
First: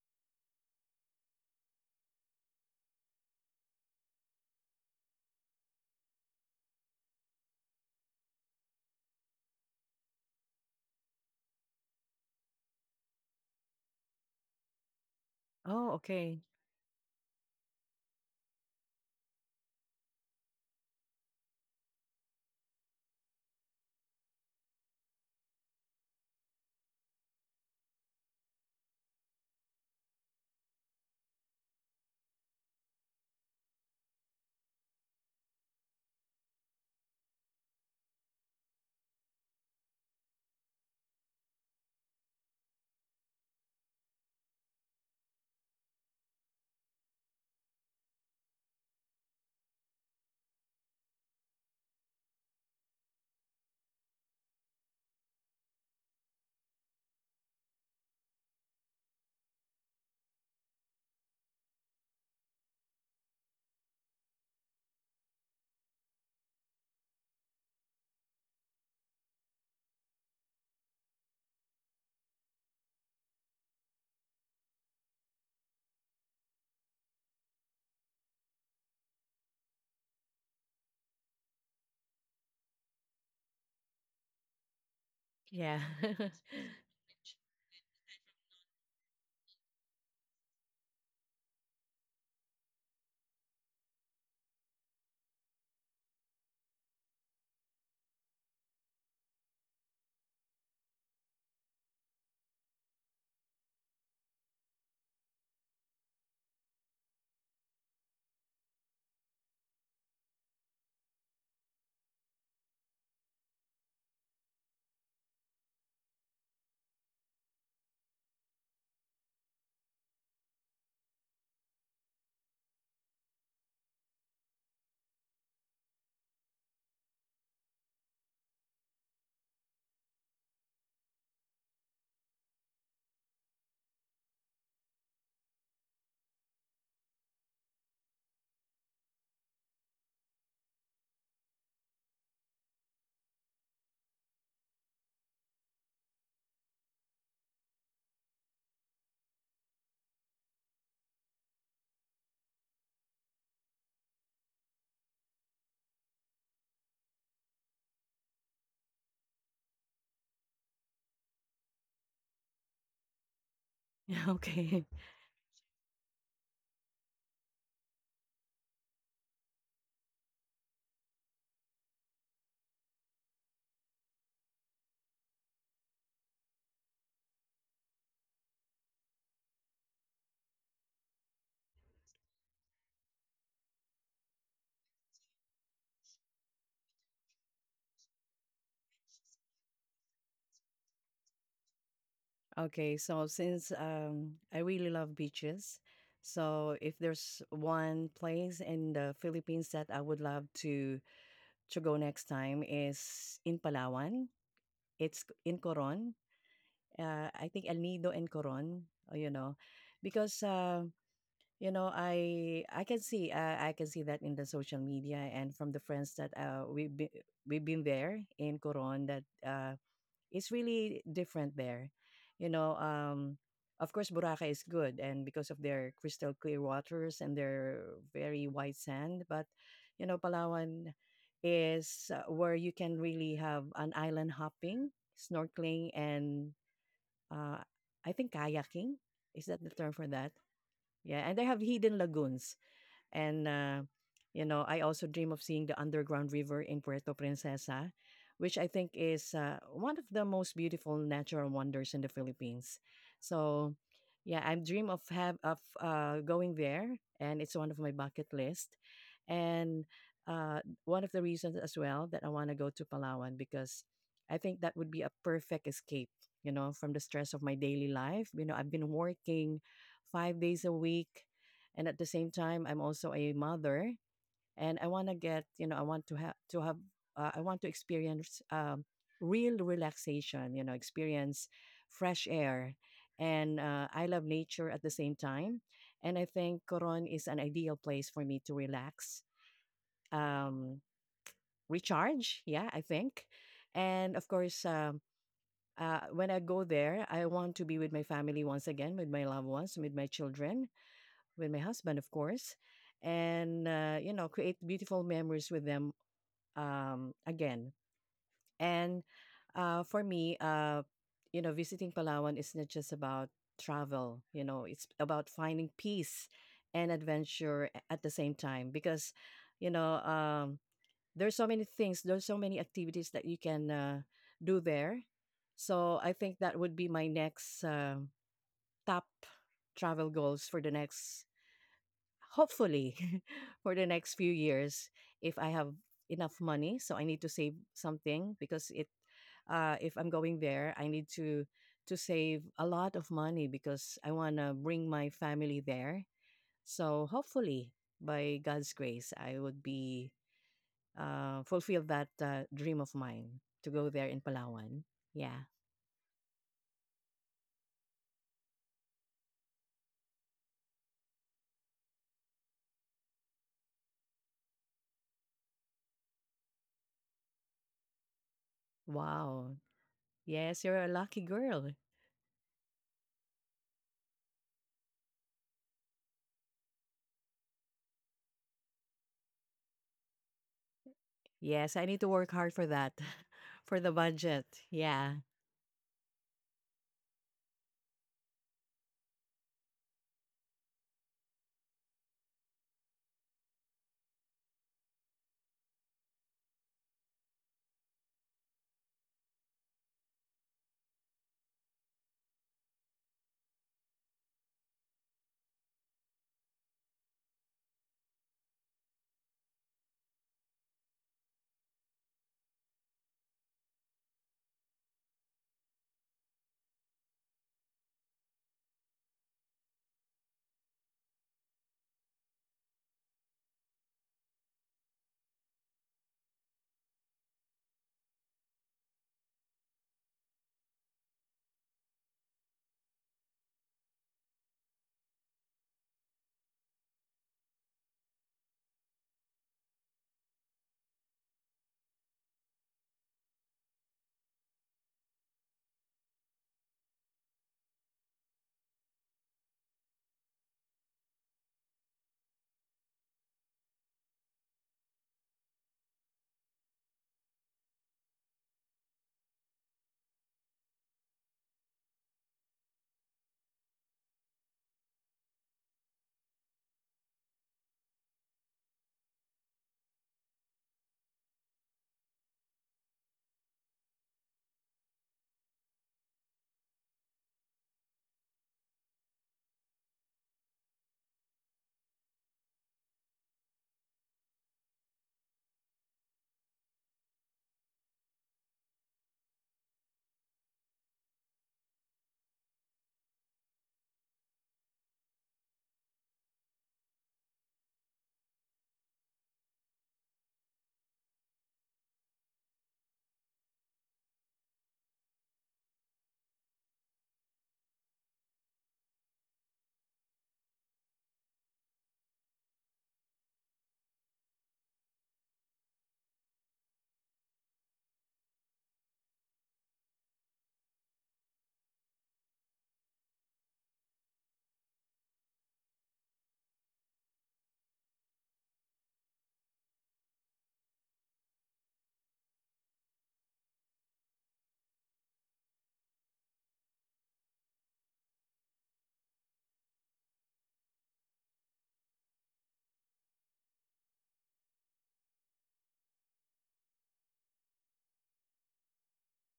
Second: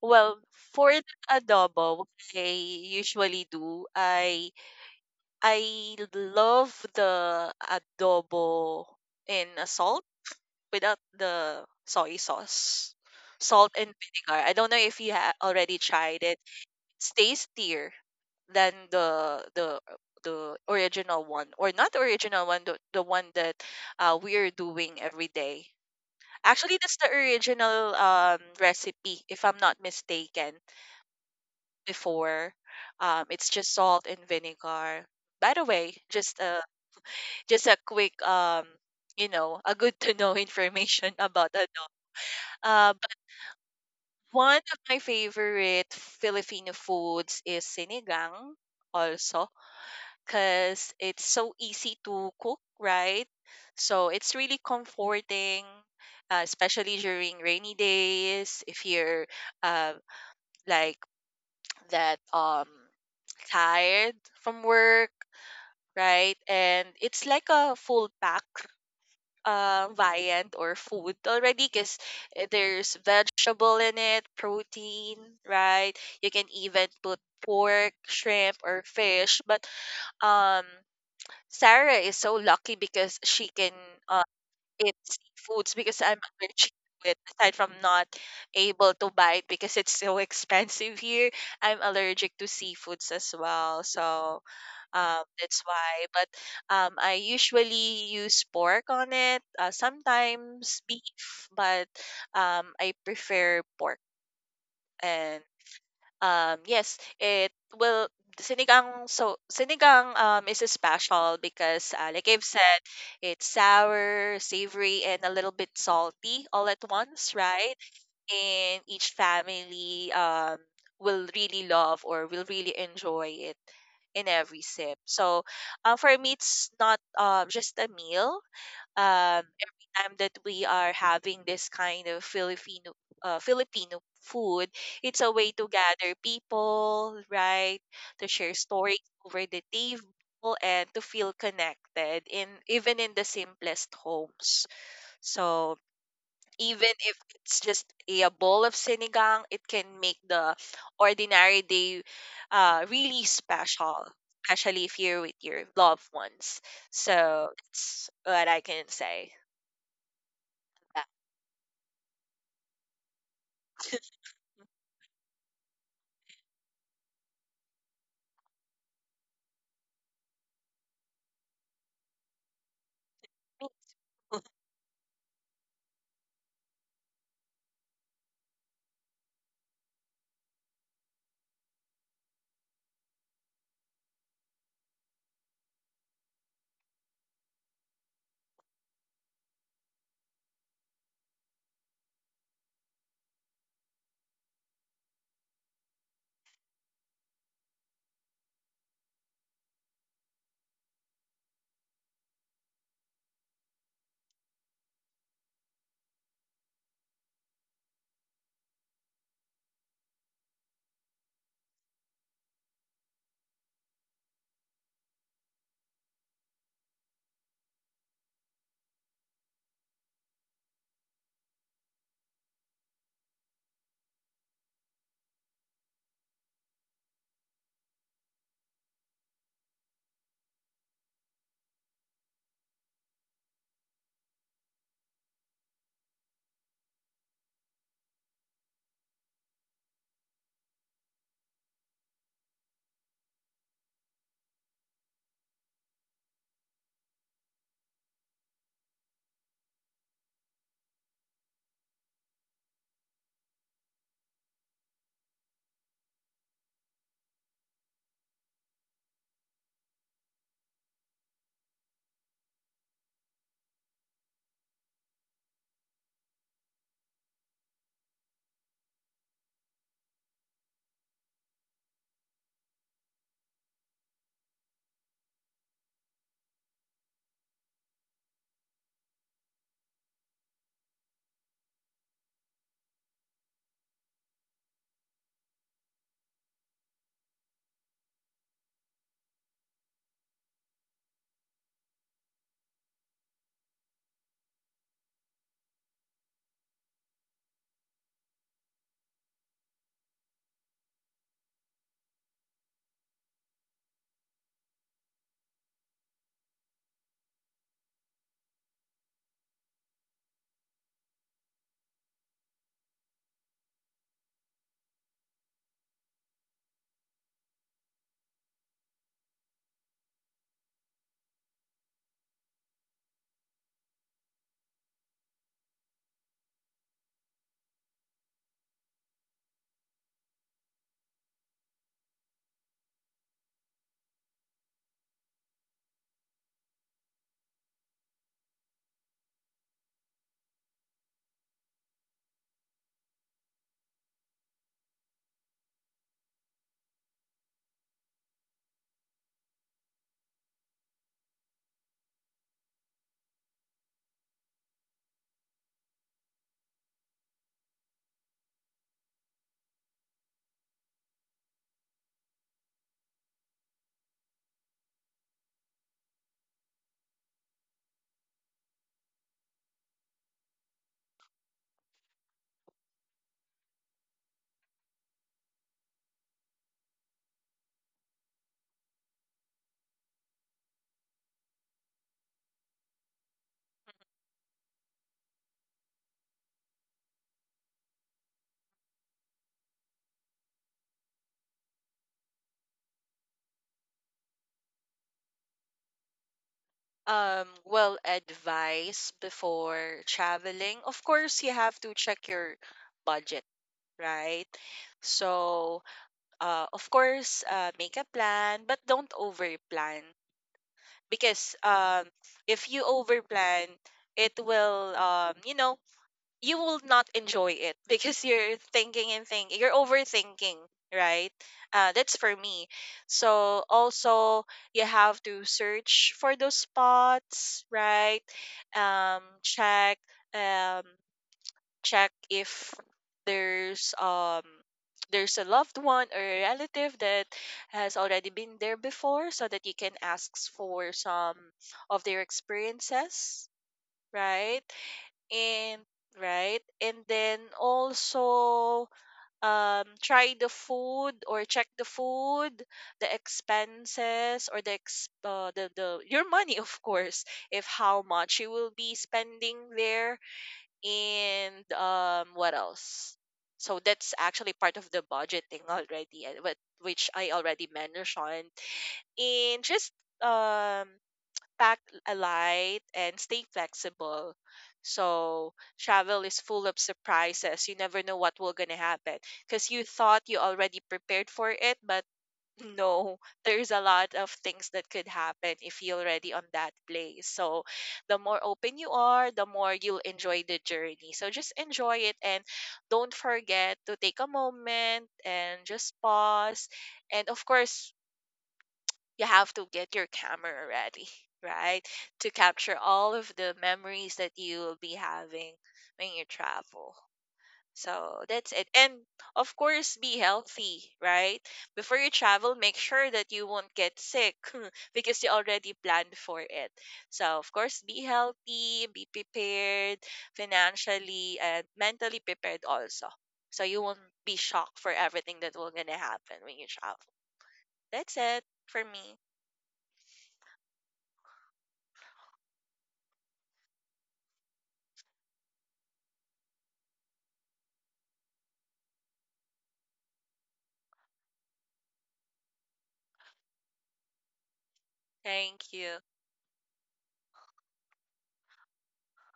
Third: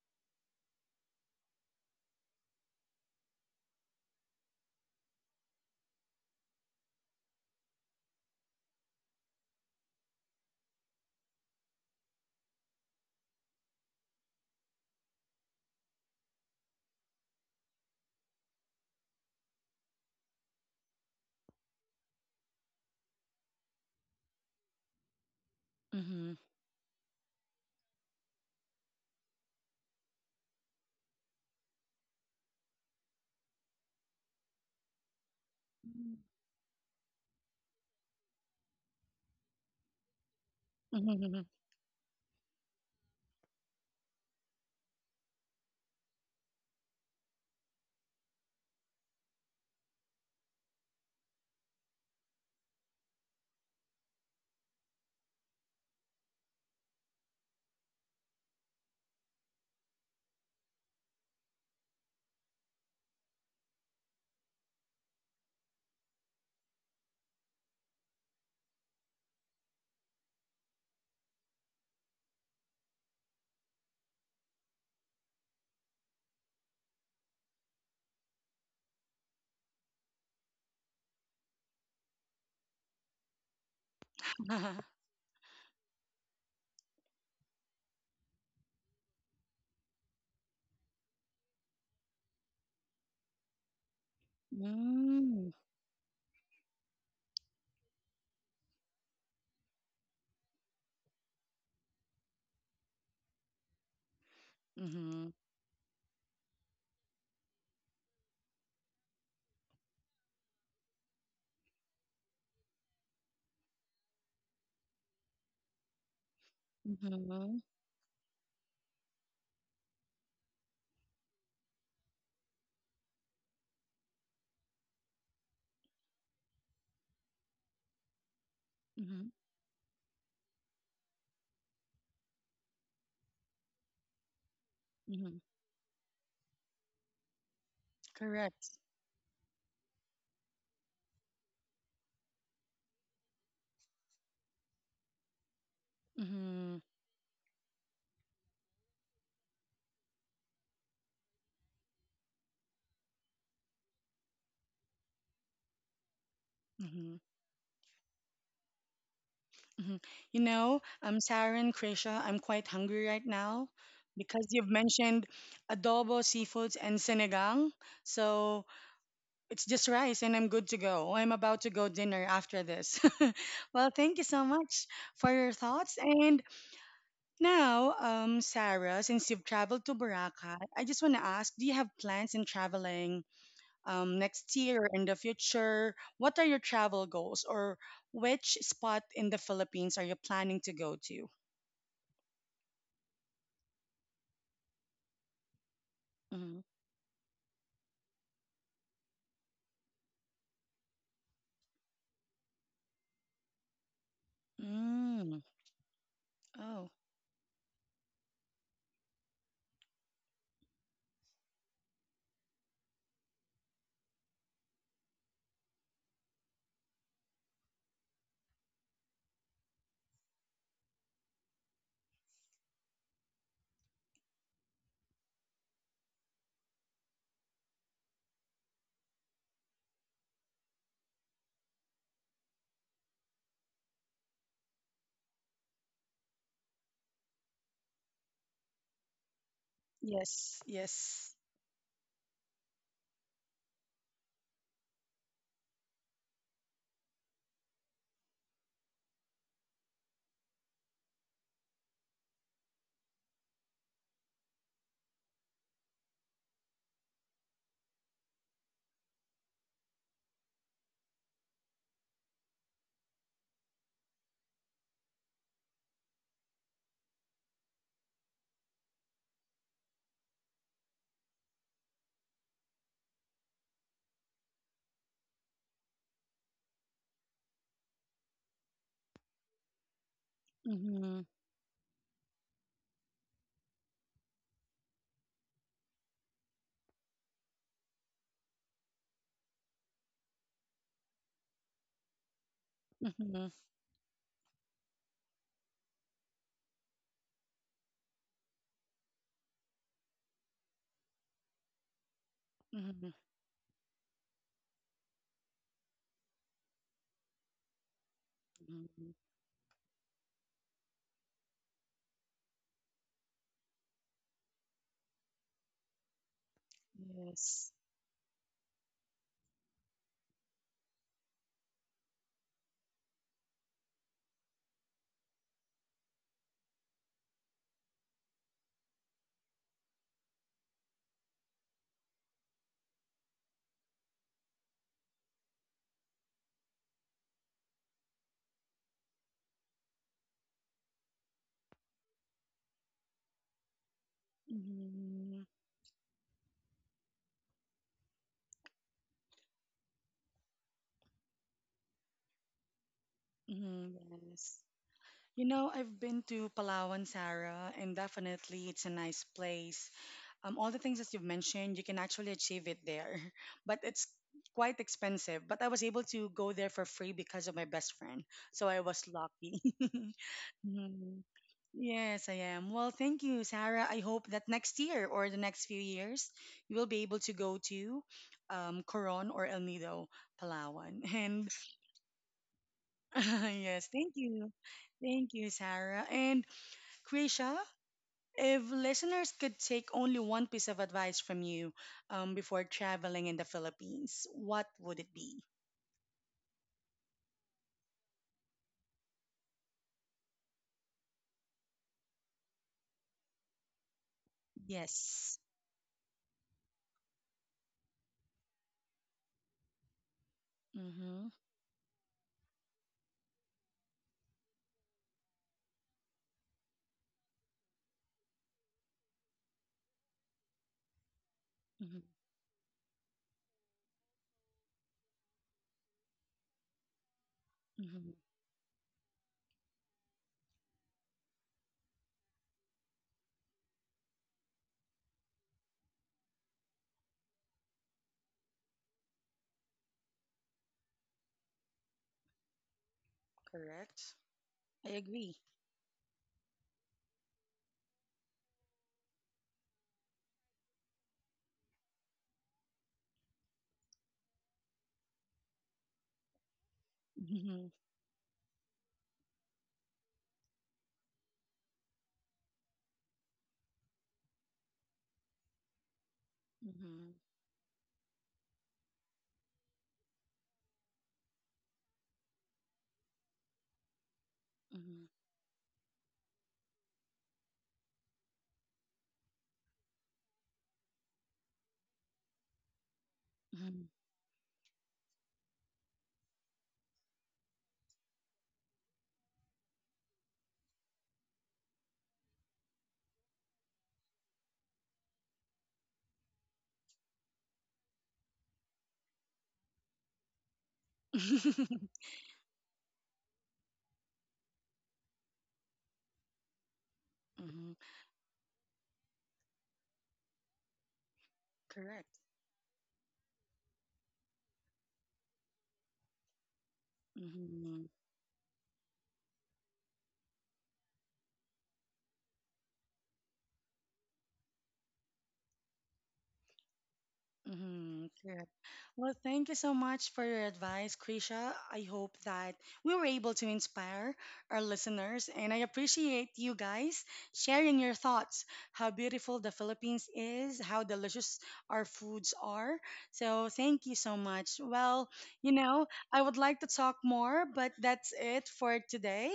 Speaker 3: well, for the adobo, what I usually do, I I love the adobo in a salt, without the soy sauce, salt and vinegar. I don't know if you have already
Speaker 2: Oh,
Speaker 3: tried it,
Speaker 2: okay.
Speaker 3: stays dear than the the the original one, or not the original one, the, the one that uh, we're doing every day. Actually that's the original um, recipe, if I'm not mistaken before, um, it's just salt and vinegar. By the way, just a just a quick um you know, a good to know
Speaker 1: Hmm.
Speaker 3: information
Speaker 1: Hmm. Mm.
Speaker 3: about adobo. uh, but one of my favorite Filipino foods is sinigang also, because it's so easy to cook, right? So it's really comforting, uh, especially during rainy days. If you're uh, like that, um, tired from work, right? And it's like a full pack uh, viand or food already, because there's vegetable in it, protein, right? You can even put pork, shrimp, or fish, but um Sarah is so lucky because she can uh, eat seafoods,
Speaker 2: Yeah.
Speaker 3: because I'm allergic to it. Aside from not able to buy it because it's so expensive here, I'm allergic to seafoods as well. So um, that's why. But um, I usually use pork on it, uh, sometimes beef, but um, I prefer pork.
Speaker 1: Mm-hmm. Mm-hmm.
Speaker 3: And um, yes, it will sinigang, so sinigang um is special because uh, like I've said, it's sour, savory, and a little bit salty all at once,
Speaker 1: Mm-hmm.
Speaker 3: right? And each family um will really love, or will really enjoy it in every sip. So, uh, for me, it's not uh, just a meal, um, every time that we are having this kind of Filipino uh, Filipino food, it's a
Speaker 1: Mm-hmm.
Speaker 3: way to gather people, right? To share
Speaker 1: Correct.
Speaker 3: stories over the table and to feel connected in even in the simplest homes. So
Speaker 1: Mm-hmm.
Speaker 3: even if it's just a bowl of sinigang, it can make the ordinary day uh, really special, especially if you're with your loved ones.
Speaker 1: Mm-hmm.
Speaker 3: So that's what I can say.
Speaker 1: Mm-hmm. You know, um, Sarah and Krisha, I'm quite hungry right now
Speaker 2: Yeah,
Speaker 1: because you've
Speaker 2: okay.
Speaker 1: mentioned adobo, seafoods, and sinigang. So it's just rice and I'm good to go. I'm about to go dinner after this. Well, thank you so much for your thoughts. And now, um, Sarah, since you've traveled to Boracay, I just want to ask, do you have plans in traveling um, next year or in the future? What are your travel goals or which spot in the Philippines are you planning to go to?
Speaker 2: Okay, so since um I really love beaches,
Speaker 1: Mhm.
Speaker 2: so if there's one place in the Philippines that I would love to to go next time is in Palawan. It's c-
Speaker 1: Mm.
Speaker 2: in Coron.
Speaker 1: Oh,
Speaker 2: Uh, I think El Nido and Coron, uh, you know, because uh, you know, i i can see uh, I can see that in the social media and from the friends that uh we've we've been there in Coron, that uh it's really different there, you know. Um of course Boracay is good, and because of their crystal clear waters and their very white sand. But you know, Palawan is uh, where you can really have an island hopping, snorkeling, and uh I think kayaking, is that the term for that?
Speaker 1: yes,
Speaker 2: Yeah,
Speaker 1: yes.
Speaker 2: and they have hidden lagoons, and, uh, you know, I also dream of seeing the underground river in Puerto Princesa, which I think is uh, one of the most beautiful natural wonders in the Philippines. So, yeah, I dream of have of uh, going there, and it's one of my bucket list. And uh, one of the reasons as well that I want to go to Palawan, because I think that would be a perfect escape, you know, from the stress of my daily life. You know, I've been working five days a week, and at the same time I'm also a mother, and I want to get, you know, I want to have to have uh, I want to experience um, real relaxation, you know,
Speaker 1: Mm-hmm.
Speaker 2: experience fresh air, and uh, I love nature at the same time. And I think Coron is an ideal place for me to relax, um, recharge, yeah, I think.
Speaker 1: Mm-hmm.
Speaker 2: And of course um, uh, when I go there, I want to be with my family once again, with my loved ones, with my children, with my husband, of course,
Speaker 1: Mm-hmm. Mm-hmm,
Speaker 2: and uh, you know, create beautiful memories with them um, again. And
Speaker 1: mm-hmm.
Speaker 2: uh, for me, uh, you know, visiting Palawan is not just about travel. You know, it's about finding peace and adventure
Speaker 1: Yes.
Speaker 2: a- at the same time, because, you know, um, there's so many things, there's so many activities that you can uh, do there. So I think that would be my next uh, top travel goals for the next, hopefully, for the next few years, if I have enough money. So I need to save something, because it uh, if I'm going there, I need to to save a lot of money, because I want to bring my
Speaker 1: Mm-hmm.
Speaker 2: family there. So hopefully, by God's grace, I would be uh, fulfill that uh, dream of mine to go
Speaker 1: Mhm,
Speaker 2: there in
Speaker 1: yes.
Speaker 2: Palawan.
Speaker 1: You
Speaker 2: Yeah.
Speaker 1: know, I've been to Palawan, Sarah, and definitely it's a nice place. Um, all the things that you've mentioned, you can actually achieve it there, but it's quite expensive. But I was able to go there for free because of my best friend, so I was
Speaker 2: Wow.
Speaker 1: lucky.
Speaker 2: Yes, you're a lucky
Speaker 1: Mhm.
Speaker 2: girl.
Speaker 1: Yes, I am. Well, thank you, Sarah. I hope that next year or the next few years, you will be able to go to um, Coron or El Nido, Palawan. And
Speaker 2: Yes, I need to work hard for that, for
Speaker 1: yes,
Speaker 2: the
Speaker 1: thank
Speaker 2: budget.
Speaker 1: you.
Speaker 2: Yeah.
Speaker 1: Thank you, Sarah. And Krisha, if listeners could take only one piece of advice from you um, before traveling in the Philippines, what would it be?
Speaker 3: Um, well, advice before traveling. Of course, you have to check your budget, right?
Speaker 1: Yes.
Speaker 3: So, uh, of course, uh, make a plan, but don't overplan,
Speaker 1: Mm-hmm.
Speaker 3: because um, if you overplan, it will, um, you know, you will not enjoy it, because you're thinking and thinking, you're overthinking, right? uh,
Speaker 1: Mm-hmm.
Speaker 3: that's for me. So also, you have to search for those spots,
Speaker 1: Hmm.
Speaker 3: right? um check, um check if there's um there's a loved one or a relative that has already been there before, so that you can ask for some of their experiences,
Speaker 1: Correct.
Speaker 3: right?
Speaker 1: I agree.
Speaker 3: And right, and then also, um try the food, or check the food, the expenses, or the ex- uh, the, the your money, of course,
Speaker 1: Mm-hmm.
Speaker 3: if how much you will be spending there. And um what else, so that's actually part of the budgeting already, and what which
Speaker 1: Mm-hmm.
Speaker 3: I already mentioned. And just um pack a light and stay flexible.
Speaker 1: Mm-hmm.
Speaker 3: So travel is full of surprises. You never know what will gonna happen, because you thought you already prepared for it, but no, there's
Speaker 1: Mm-hmm.
Speaker 3: a lot of things that could happen if you're already on that place. So the more open you are, the more you'll enjoy the journey. So just enjoy it, and don't forget to take a moment and just pause. And of course, you have to get your camera ready, right? To capture all of the memories that you will be having when you travel.
Speaker 1: Mhm.
Speaker 3: So that's it. And of course, be healthy, right? Before you
Speaker 1: Correct.
Speaker 3: travel, make sure that you won't get sick, because you already planned for it. So, of course,
Speaker 1: Mhm.
Speaker 3: be healthy, be prepared financially and mentally prepared also. So you won't be shocked for everything that will going to happen when you travel.
Speaker 1: Mm-hmm.
Speaker 3: That's it
Speaker 1: Good.
Speaker 3: for
Speaker 1: Well,
Speaker 3: me.
Speaker 1: thank you so much for your advice, Krisha. I hope that we were able to inspire our listeners, and I appreciate you guys sharing your thoughts, how beautiful the Philippines is, how delicious our foods are. So, thank you so much. Well, you
Speaker 3: Thank
Speaker 1: know,
Speaker 3: you.
Speaker 1: I would like to talk more, but that's it for today.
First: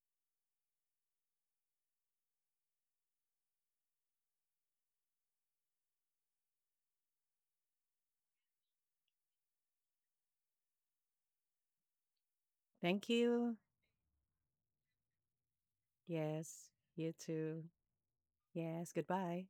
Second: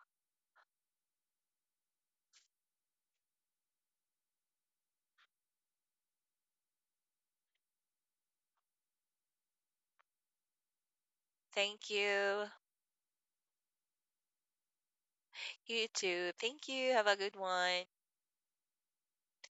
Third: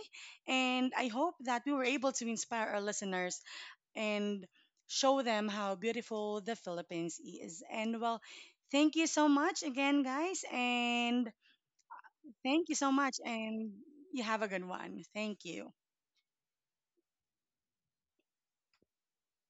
Speaker 1: And I hope that we were able to inspire our listeners and show them how beautiful the Philippines is. And well, thank you so much again, guys. And
Speaker 3: Thank you.
Speaker 1: thank you so
Speaker 2: Thank
Speaker 1: much.
Speaker 2: you.
Speaker 1: And you have a good one. Thank you.
Speaker 3: You too. Thank
Speaker 2: Yes.
Speaker 3: you. Have
Speaker 2: You
Speaker 3: a good
Speaker 2: too.
Speaker 3: one.
Speaker 2: Yes. Goodbye.